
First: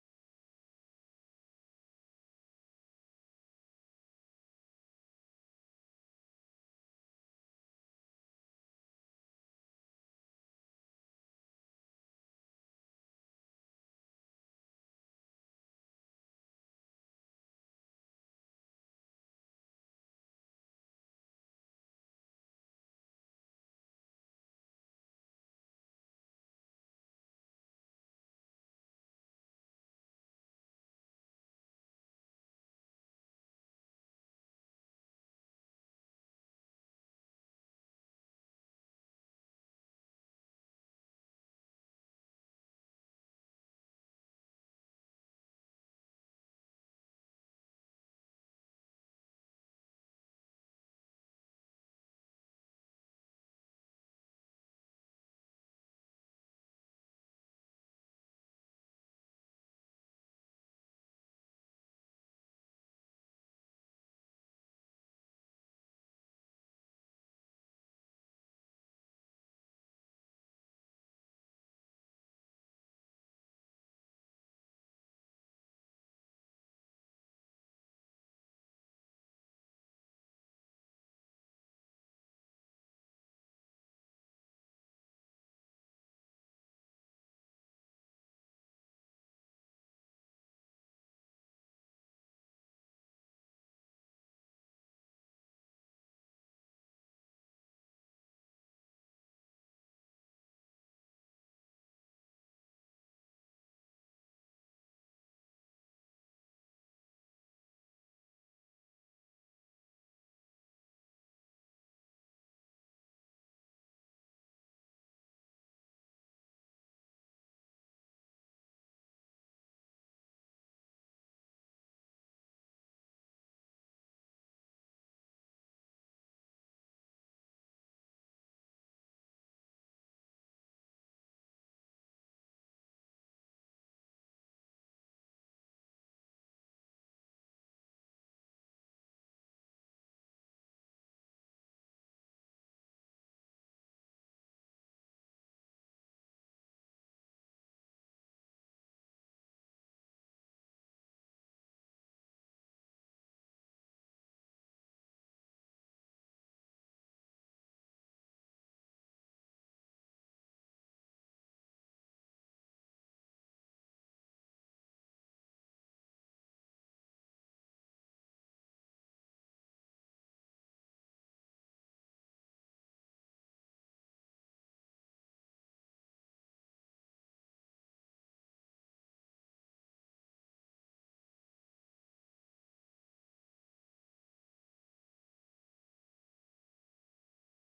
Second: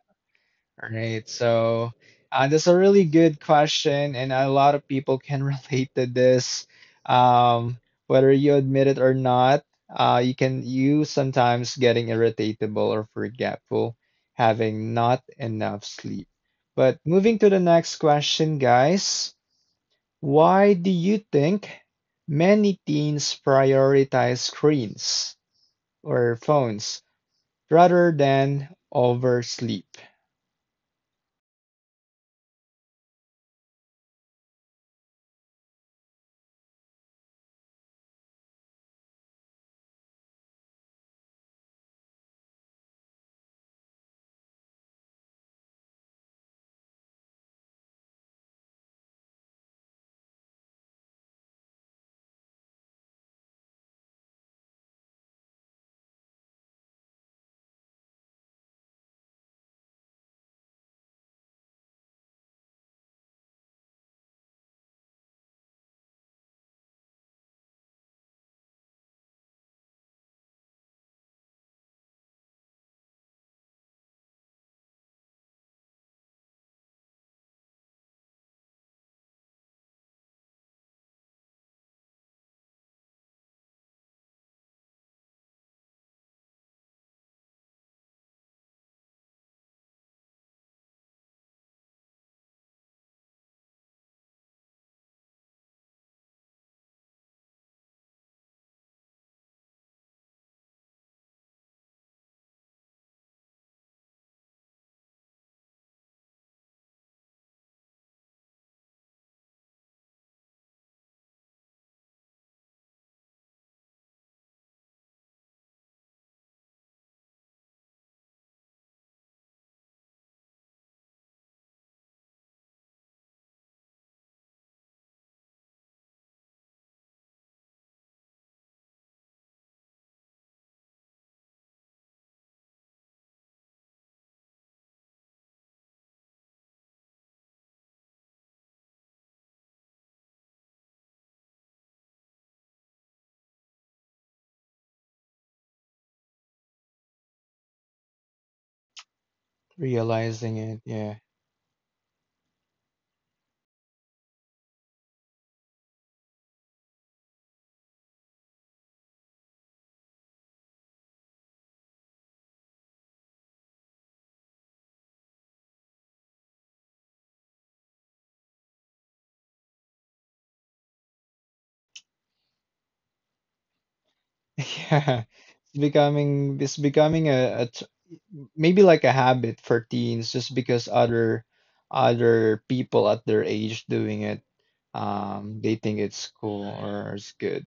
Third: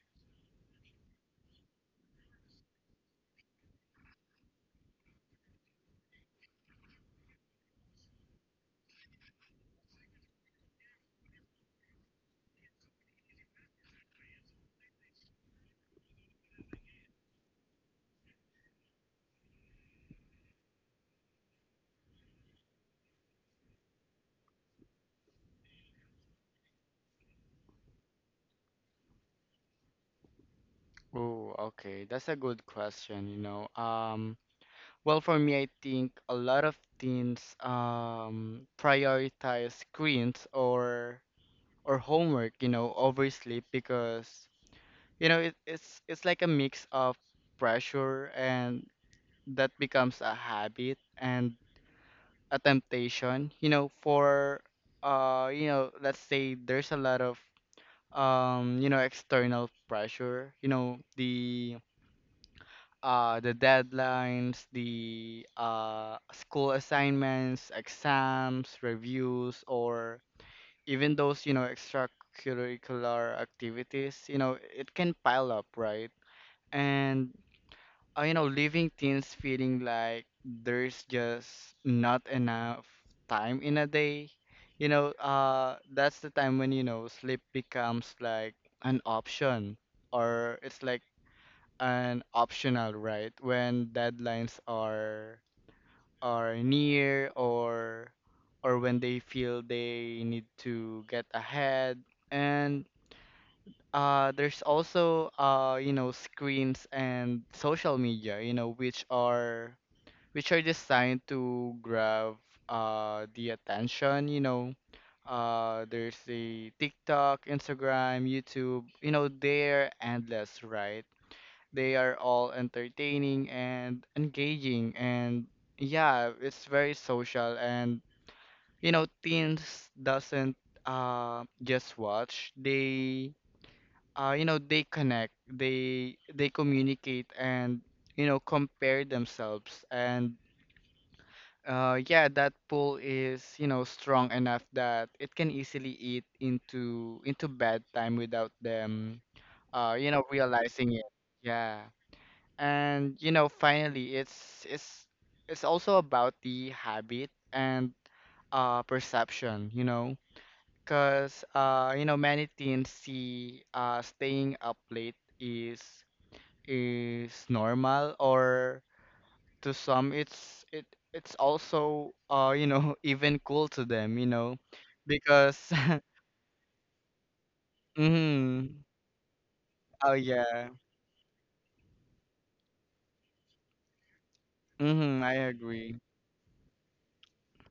All right. So that's a really good question, and a lot of people can relate to this. Um, Whether you admit it or not, you can you sometimes getting irritatable or forgetful, having not enough sleep. But moving to the next question, guys, why do you think many teens prioritize screens or phones rather than oversleep.
Oh, okay. That's a good question, you know. Well, for me, I think a lot of teens prioritize screens or homework, you know, over sleep because you know it's like a mix of pressure and that becomes a habit and a temptation, you know. For you know, let's say there's a lot of, you know, external pressure, you know, the deadlines, the school assignments, exams, reviews, or even those, you know, extracurricular activities, you know, it can pile up, right? And you know, leaving teens feeling like there's just not enough time in a day. You know, that's the time when, you know, sleep becomes like an option, or it's like an optional, right? When deadlines are near, or when they feel they need to get ahead. And there's also you know, screens and social media, you know, which are designed to grab the attention, you know. There's the TikTok, Instagram, YouTube, you know, they're endless, right? They are all entertaining and engaging, and yeah, it's very social. And you know, teens doesn't just watch. They You know, they connect, they communicate, and you know, compare themselves. And yeah, that pool is, you know, strong enough that it can easily eat into bedtime without them, you know,
Realizing it,
realizing it.
yeah,
Yeah. And, you know, finally, it's also about the habit and perception, you know, because you know, many teens see staying up late is is normal, or to some, it it's also, you know, even cool to them, you know,
yeah,
because
it's becoming maybe
mm,
like a habit for
oh
teens, just
yeah,
because other people at their age doing it,
mm, I
they think
agree,
it's cool or it's good.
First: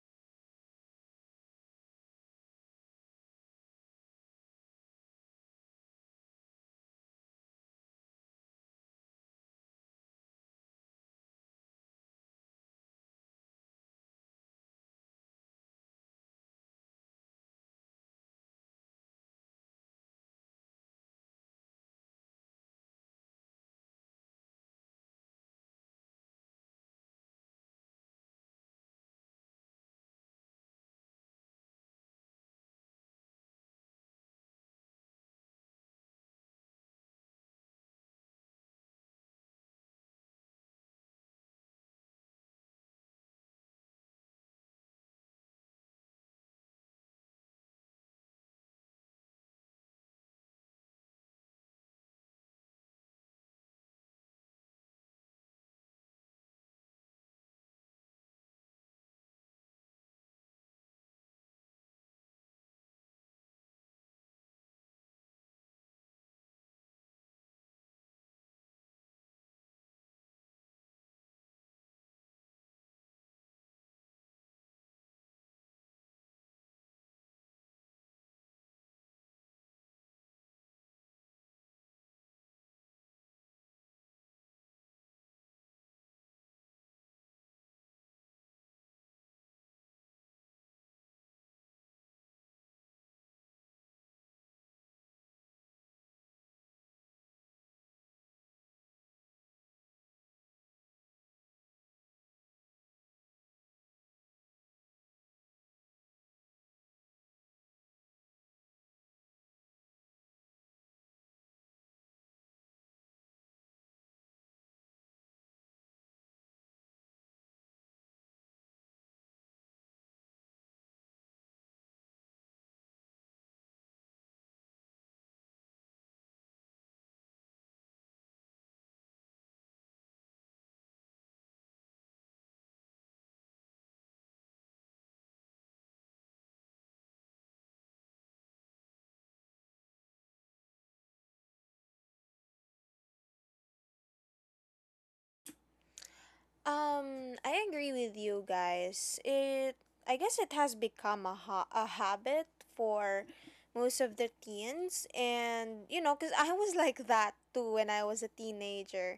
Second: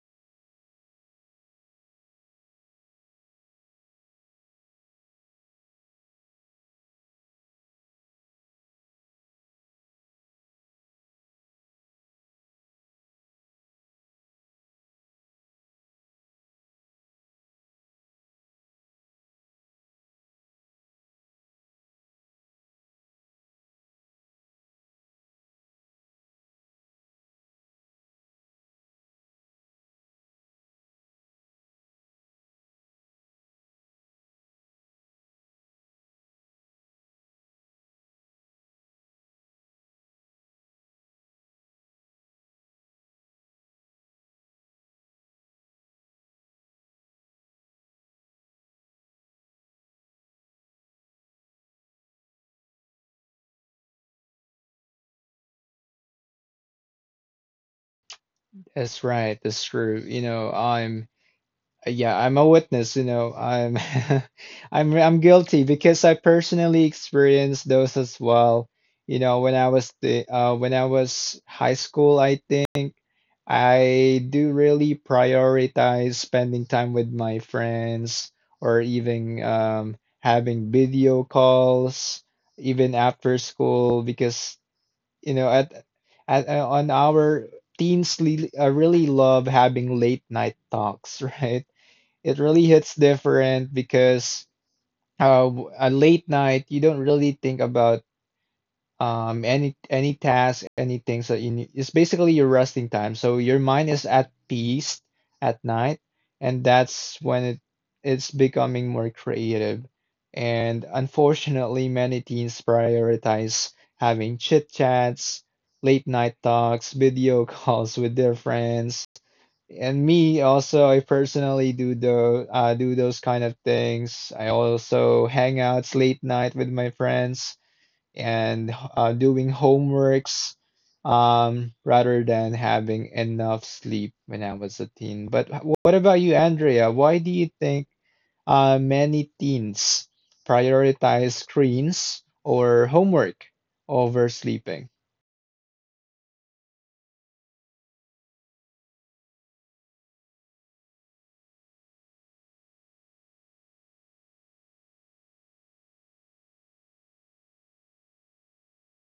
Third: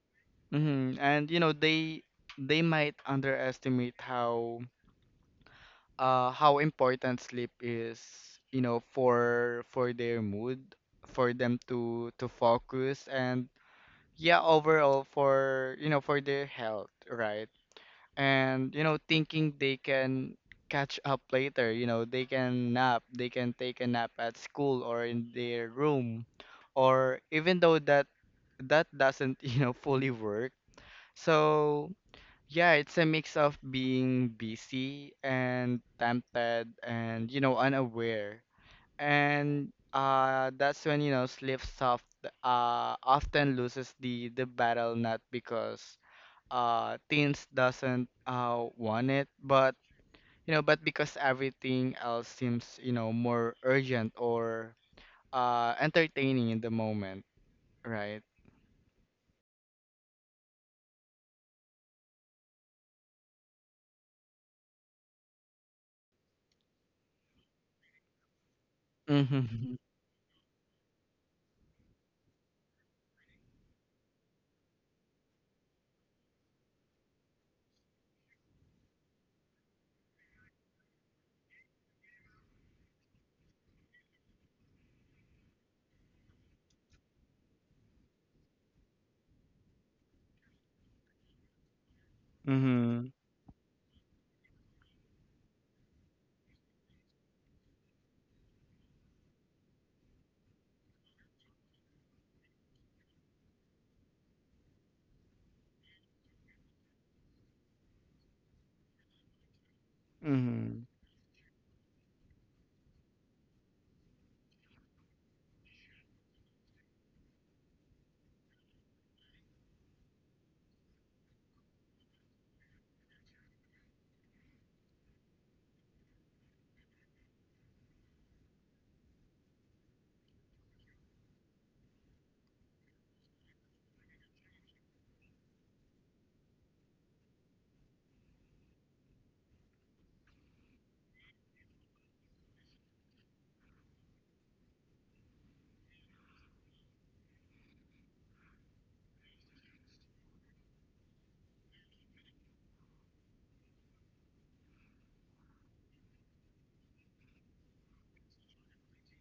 mm. And you know, they might underestimate how important sleep is, you know, for their mood, for them to focus, and yeah, overall for you know for their health, right? And you know, thinking they can catch up later, you know, they can nap, they can take a nap at school or in their room, or even though that doesn't you know fully work. So yeah, it's a mix of being busy and tempted and you know unaware. And that's when you know sleep soft often loses the battle, not because teens doesn't want it, but you know but because everything else seems, you know, more urgent or entertaining in the moment, right?
That's right. That's true. You know, I'm yeah, I'm a witness, you know. I'm I'm guilty because I personally experienced those as well. You know, when I
Mhm.
was the when I was high school, I think I do really prioritize spending time with my friends or even having video calls even after school because you know at on our teens really, really love having late night talks. Right, it really hits
Mhm.
different because uh, at late night you don't really think about any tasks, any things that you need. It's basically your resting time. So your mind is at peace at night, and that's when it's becoming more creative.
Mhm.
And unfortunately, many teens prioritize having chit chats, late night talks, video calls with their friends, and me also, I personally do the do those kind of things. I also hang outs late night with my friends and doing homeworks rather than having enough sleep when I was a teen. But what about you, Andrea? Why do you think many teens prioritize screens or homework over sleeping?
I agree with you guys. It I guess it has become a a habit for most of the teens, and cuz I was like that too when I was a teenager.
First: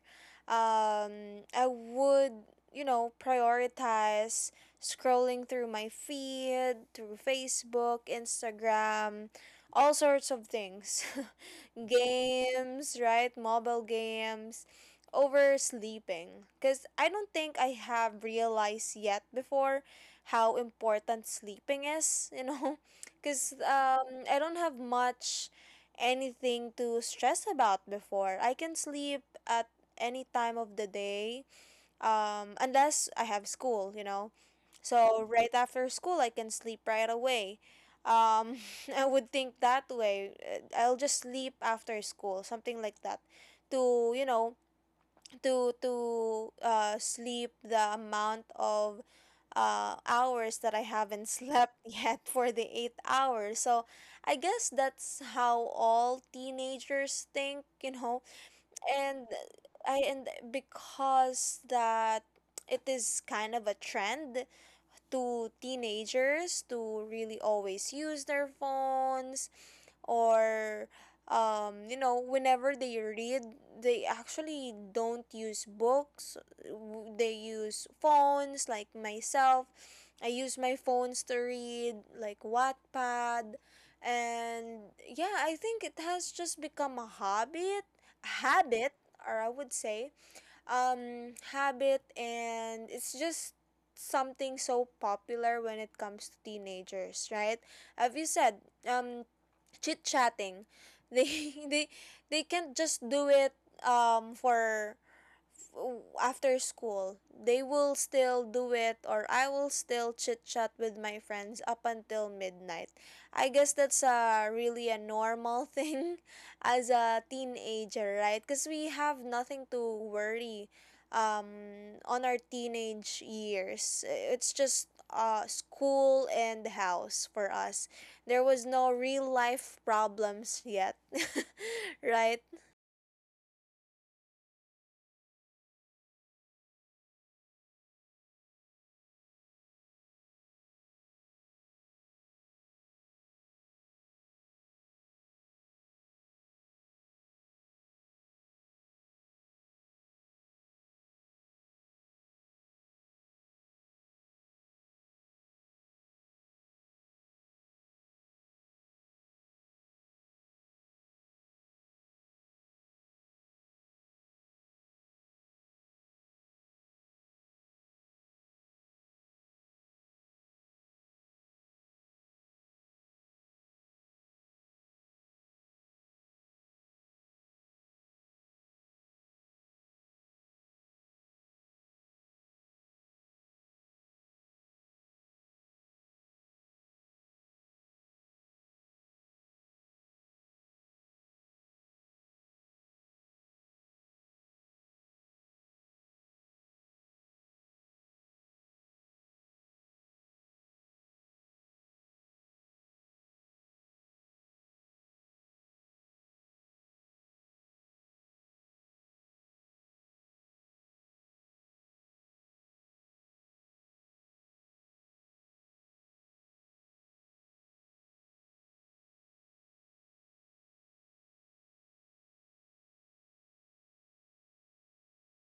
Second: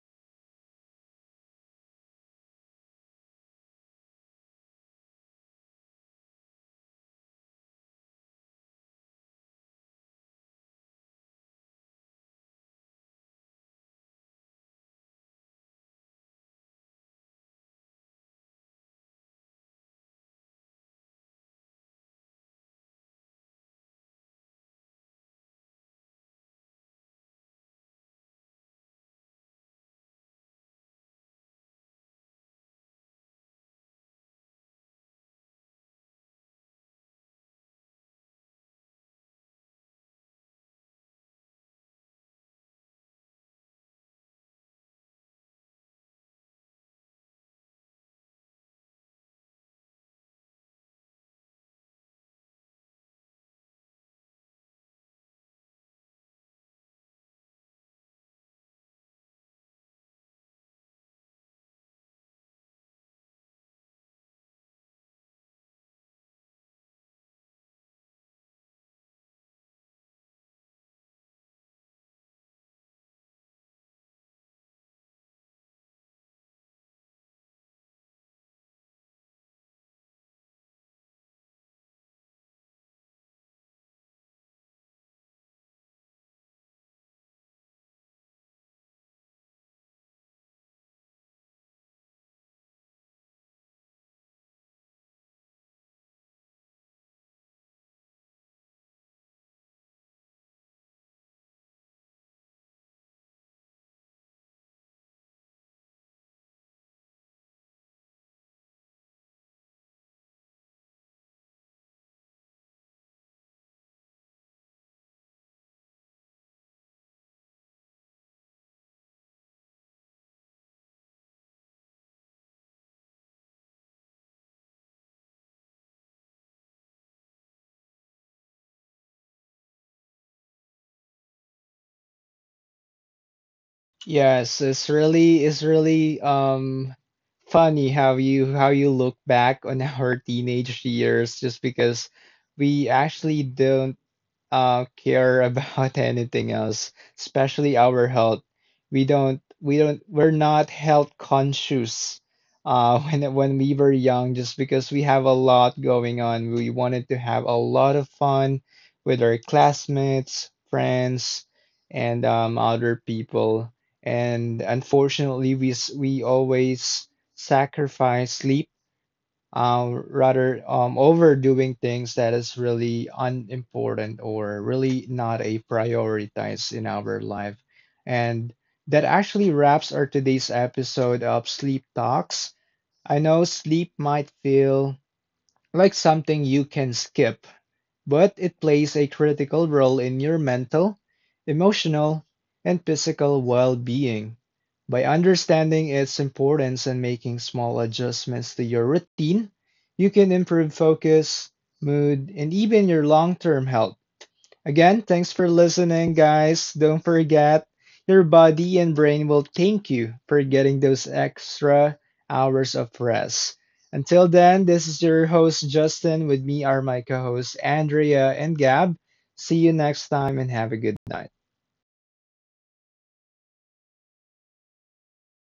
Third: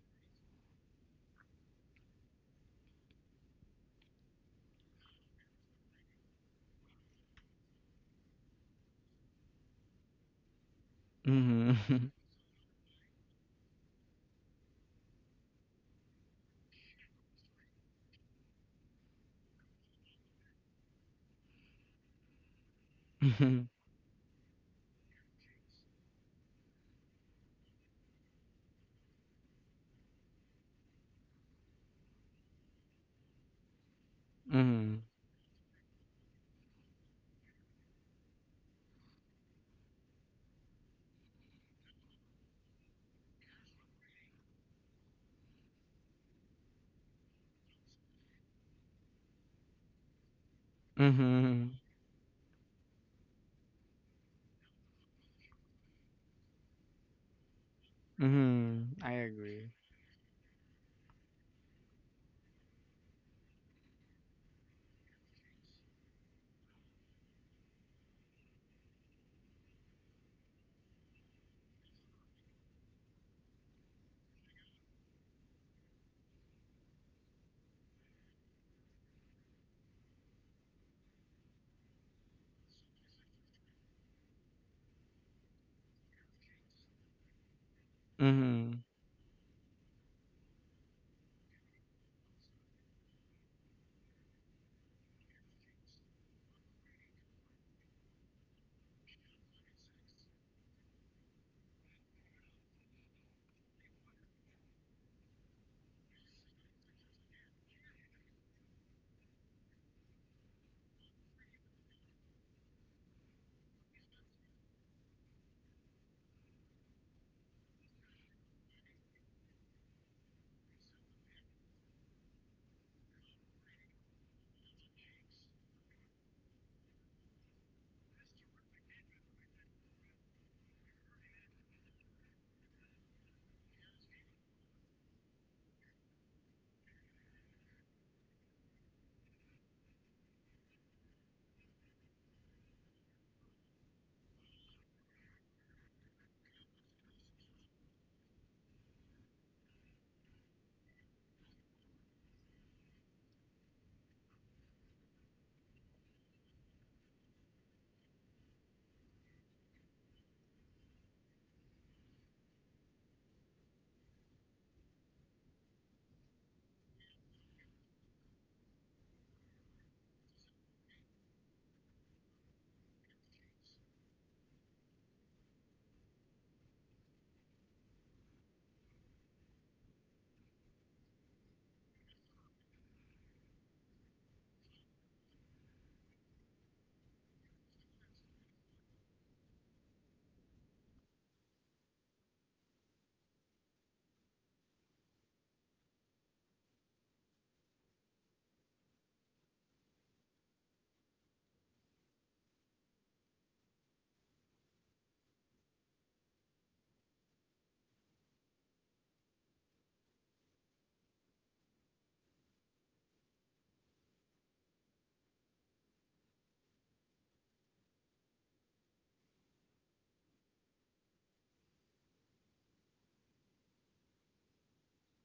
I would, prioritize scrolling through my feed, through Facebook, Instagram, all sorts of things.
Mhm.
Games, right? Mobile games, over sleeping. Because I don't think I have realized yet before how important sleeping is, you know? Because
Mhm.
I don't have much anything to stress about before. I can sleep at any time of the day, unless I have school,
Mhm.
So right after school, I can sleep right away. Um, I would think that way. I'll just sleep after school, something like that, to you know, to sleep the amount of hours that I haven't
Mhm.
slept yet for the 8 hours. So I guess that's how all teenagers think,
Mhm. I
and
agree.
I and because that it is kind of a trend to teenagers to really always use their phones, or whenever they read, they actually don't use books. They use phones like myself. I use my phones to read, like Wattpad. And yeah, I think it has just become a habit
Mhm.
habit or I would say, habit. And it's just something so popular when it comes to teenagers, right? Have you said um chit chatting? They they they can't just do it um for f- after school. They will still do it, or I will still chit chat with my friends up until midnight. I guess that's a really a normal thing as a teenager, right? Because we have nothing to worry on our teenage years. It's just school and house for us. There was no real life problems yet. Right?
Yes, it's really funny how you look back on our teenage years just because we actually don't care about anything else, especially our health. We're not health conscious. When we were young, just because we have a lot going on, we wanted to have a lot of fun with our classmates, friends, and other people. And unfortunately, we always sacrifice sleep rather overdoing things that is really unimportant or really not a prioritized in our life. And that actually wraps our today's episode of Sleep Talks. I know sleep might feel like something you can skip, but it plays a critical role in your mental, emotional, and physical well being. By understanding its importance and making small adjustments to your routine, you can improve focus, mood, and even your long term health. Again, thanks for listening, guys. Don't forget, your body and brain will thank you for getting those extra hours of rest. Until then, this is your host, Justin. With me are my co hosts, Andrea and Gab. See you next time and have a good night.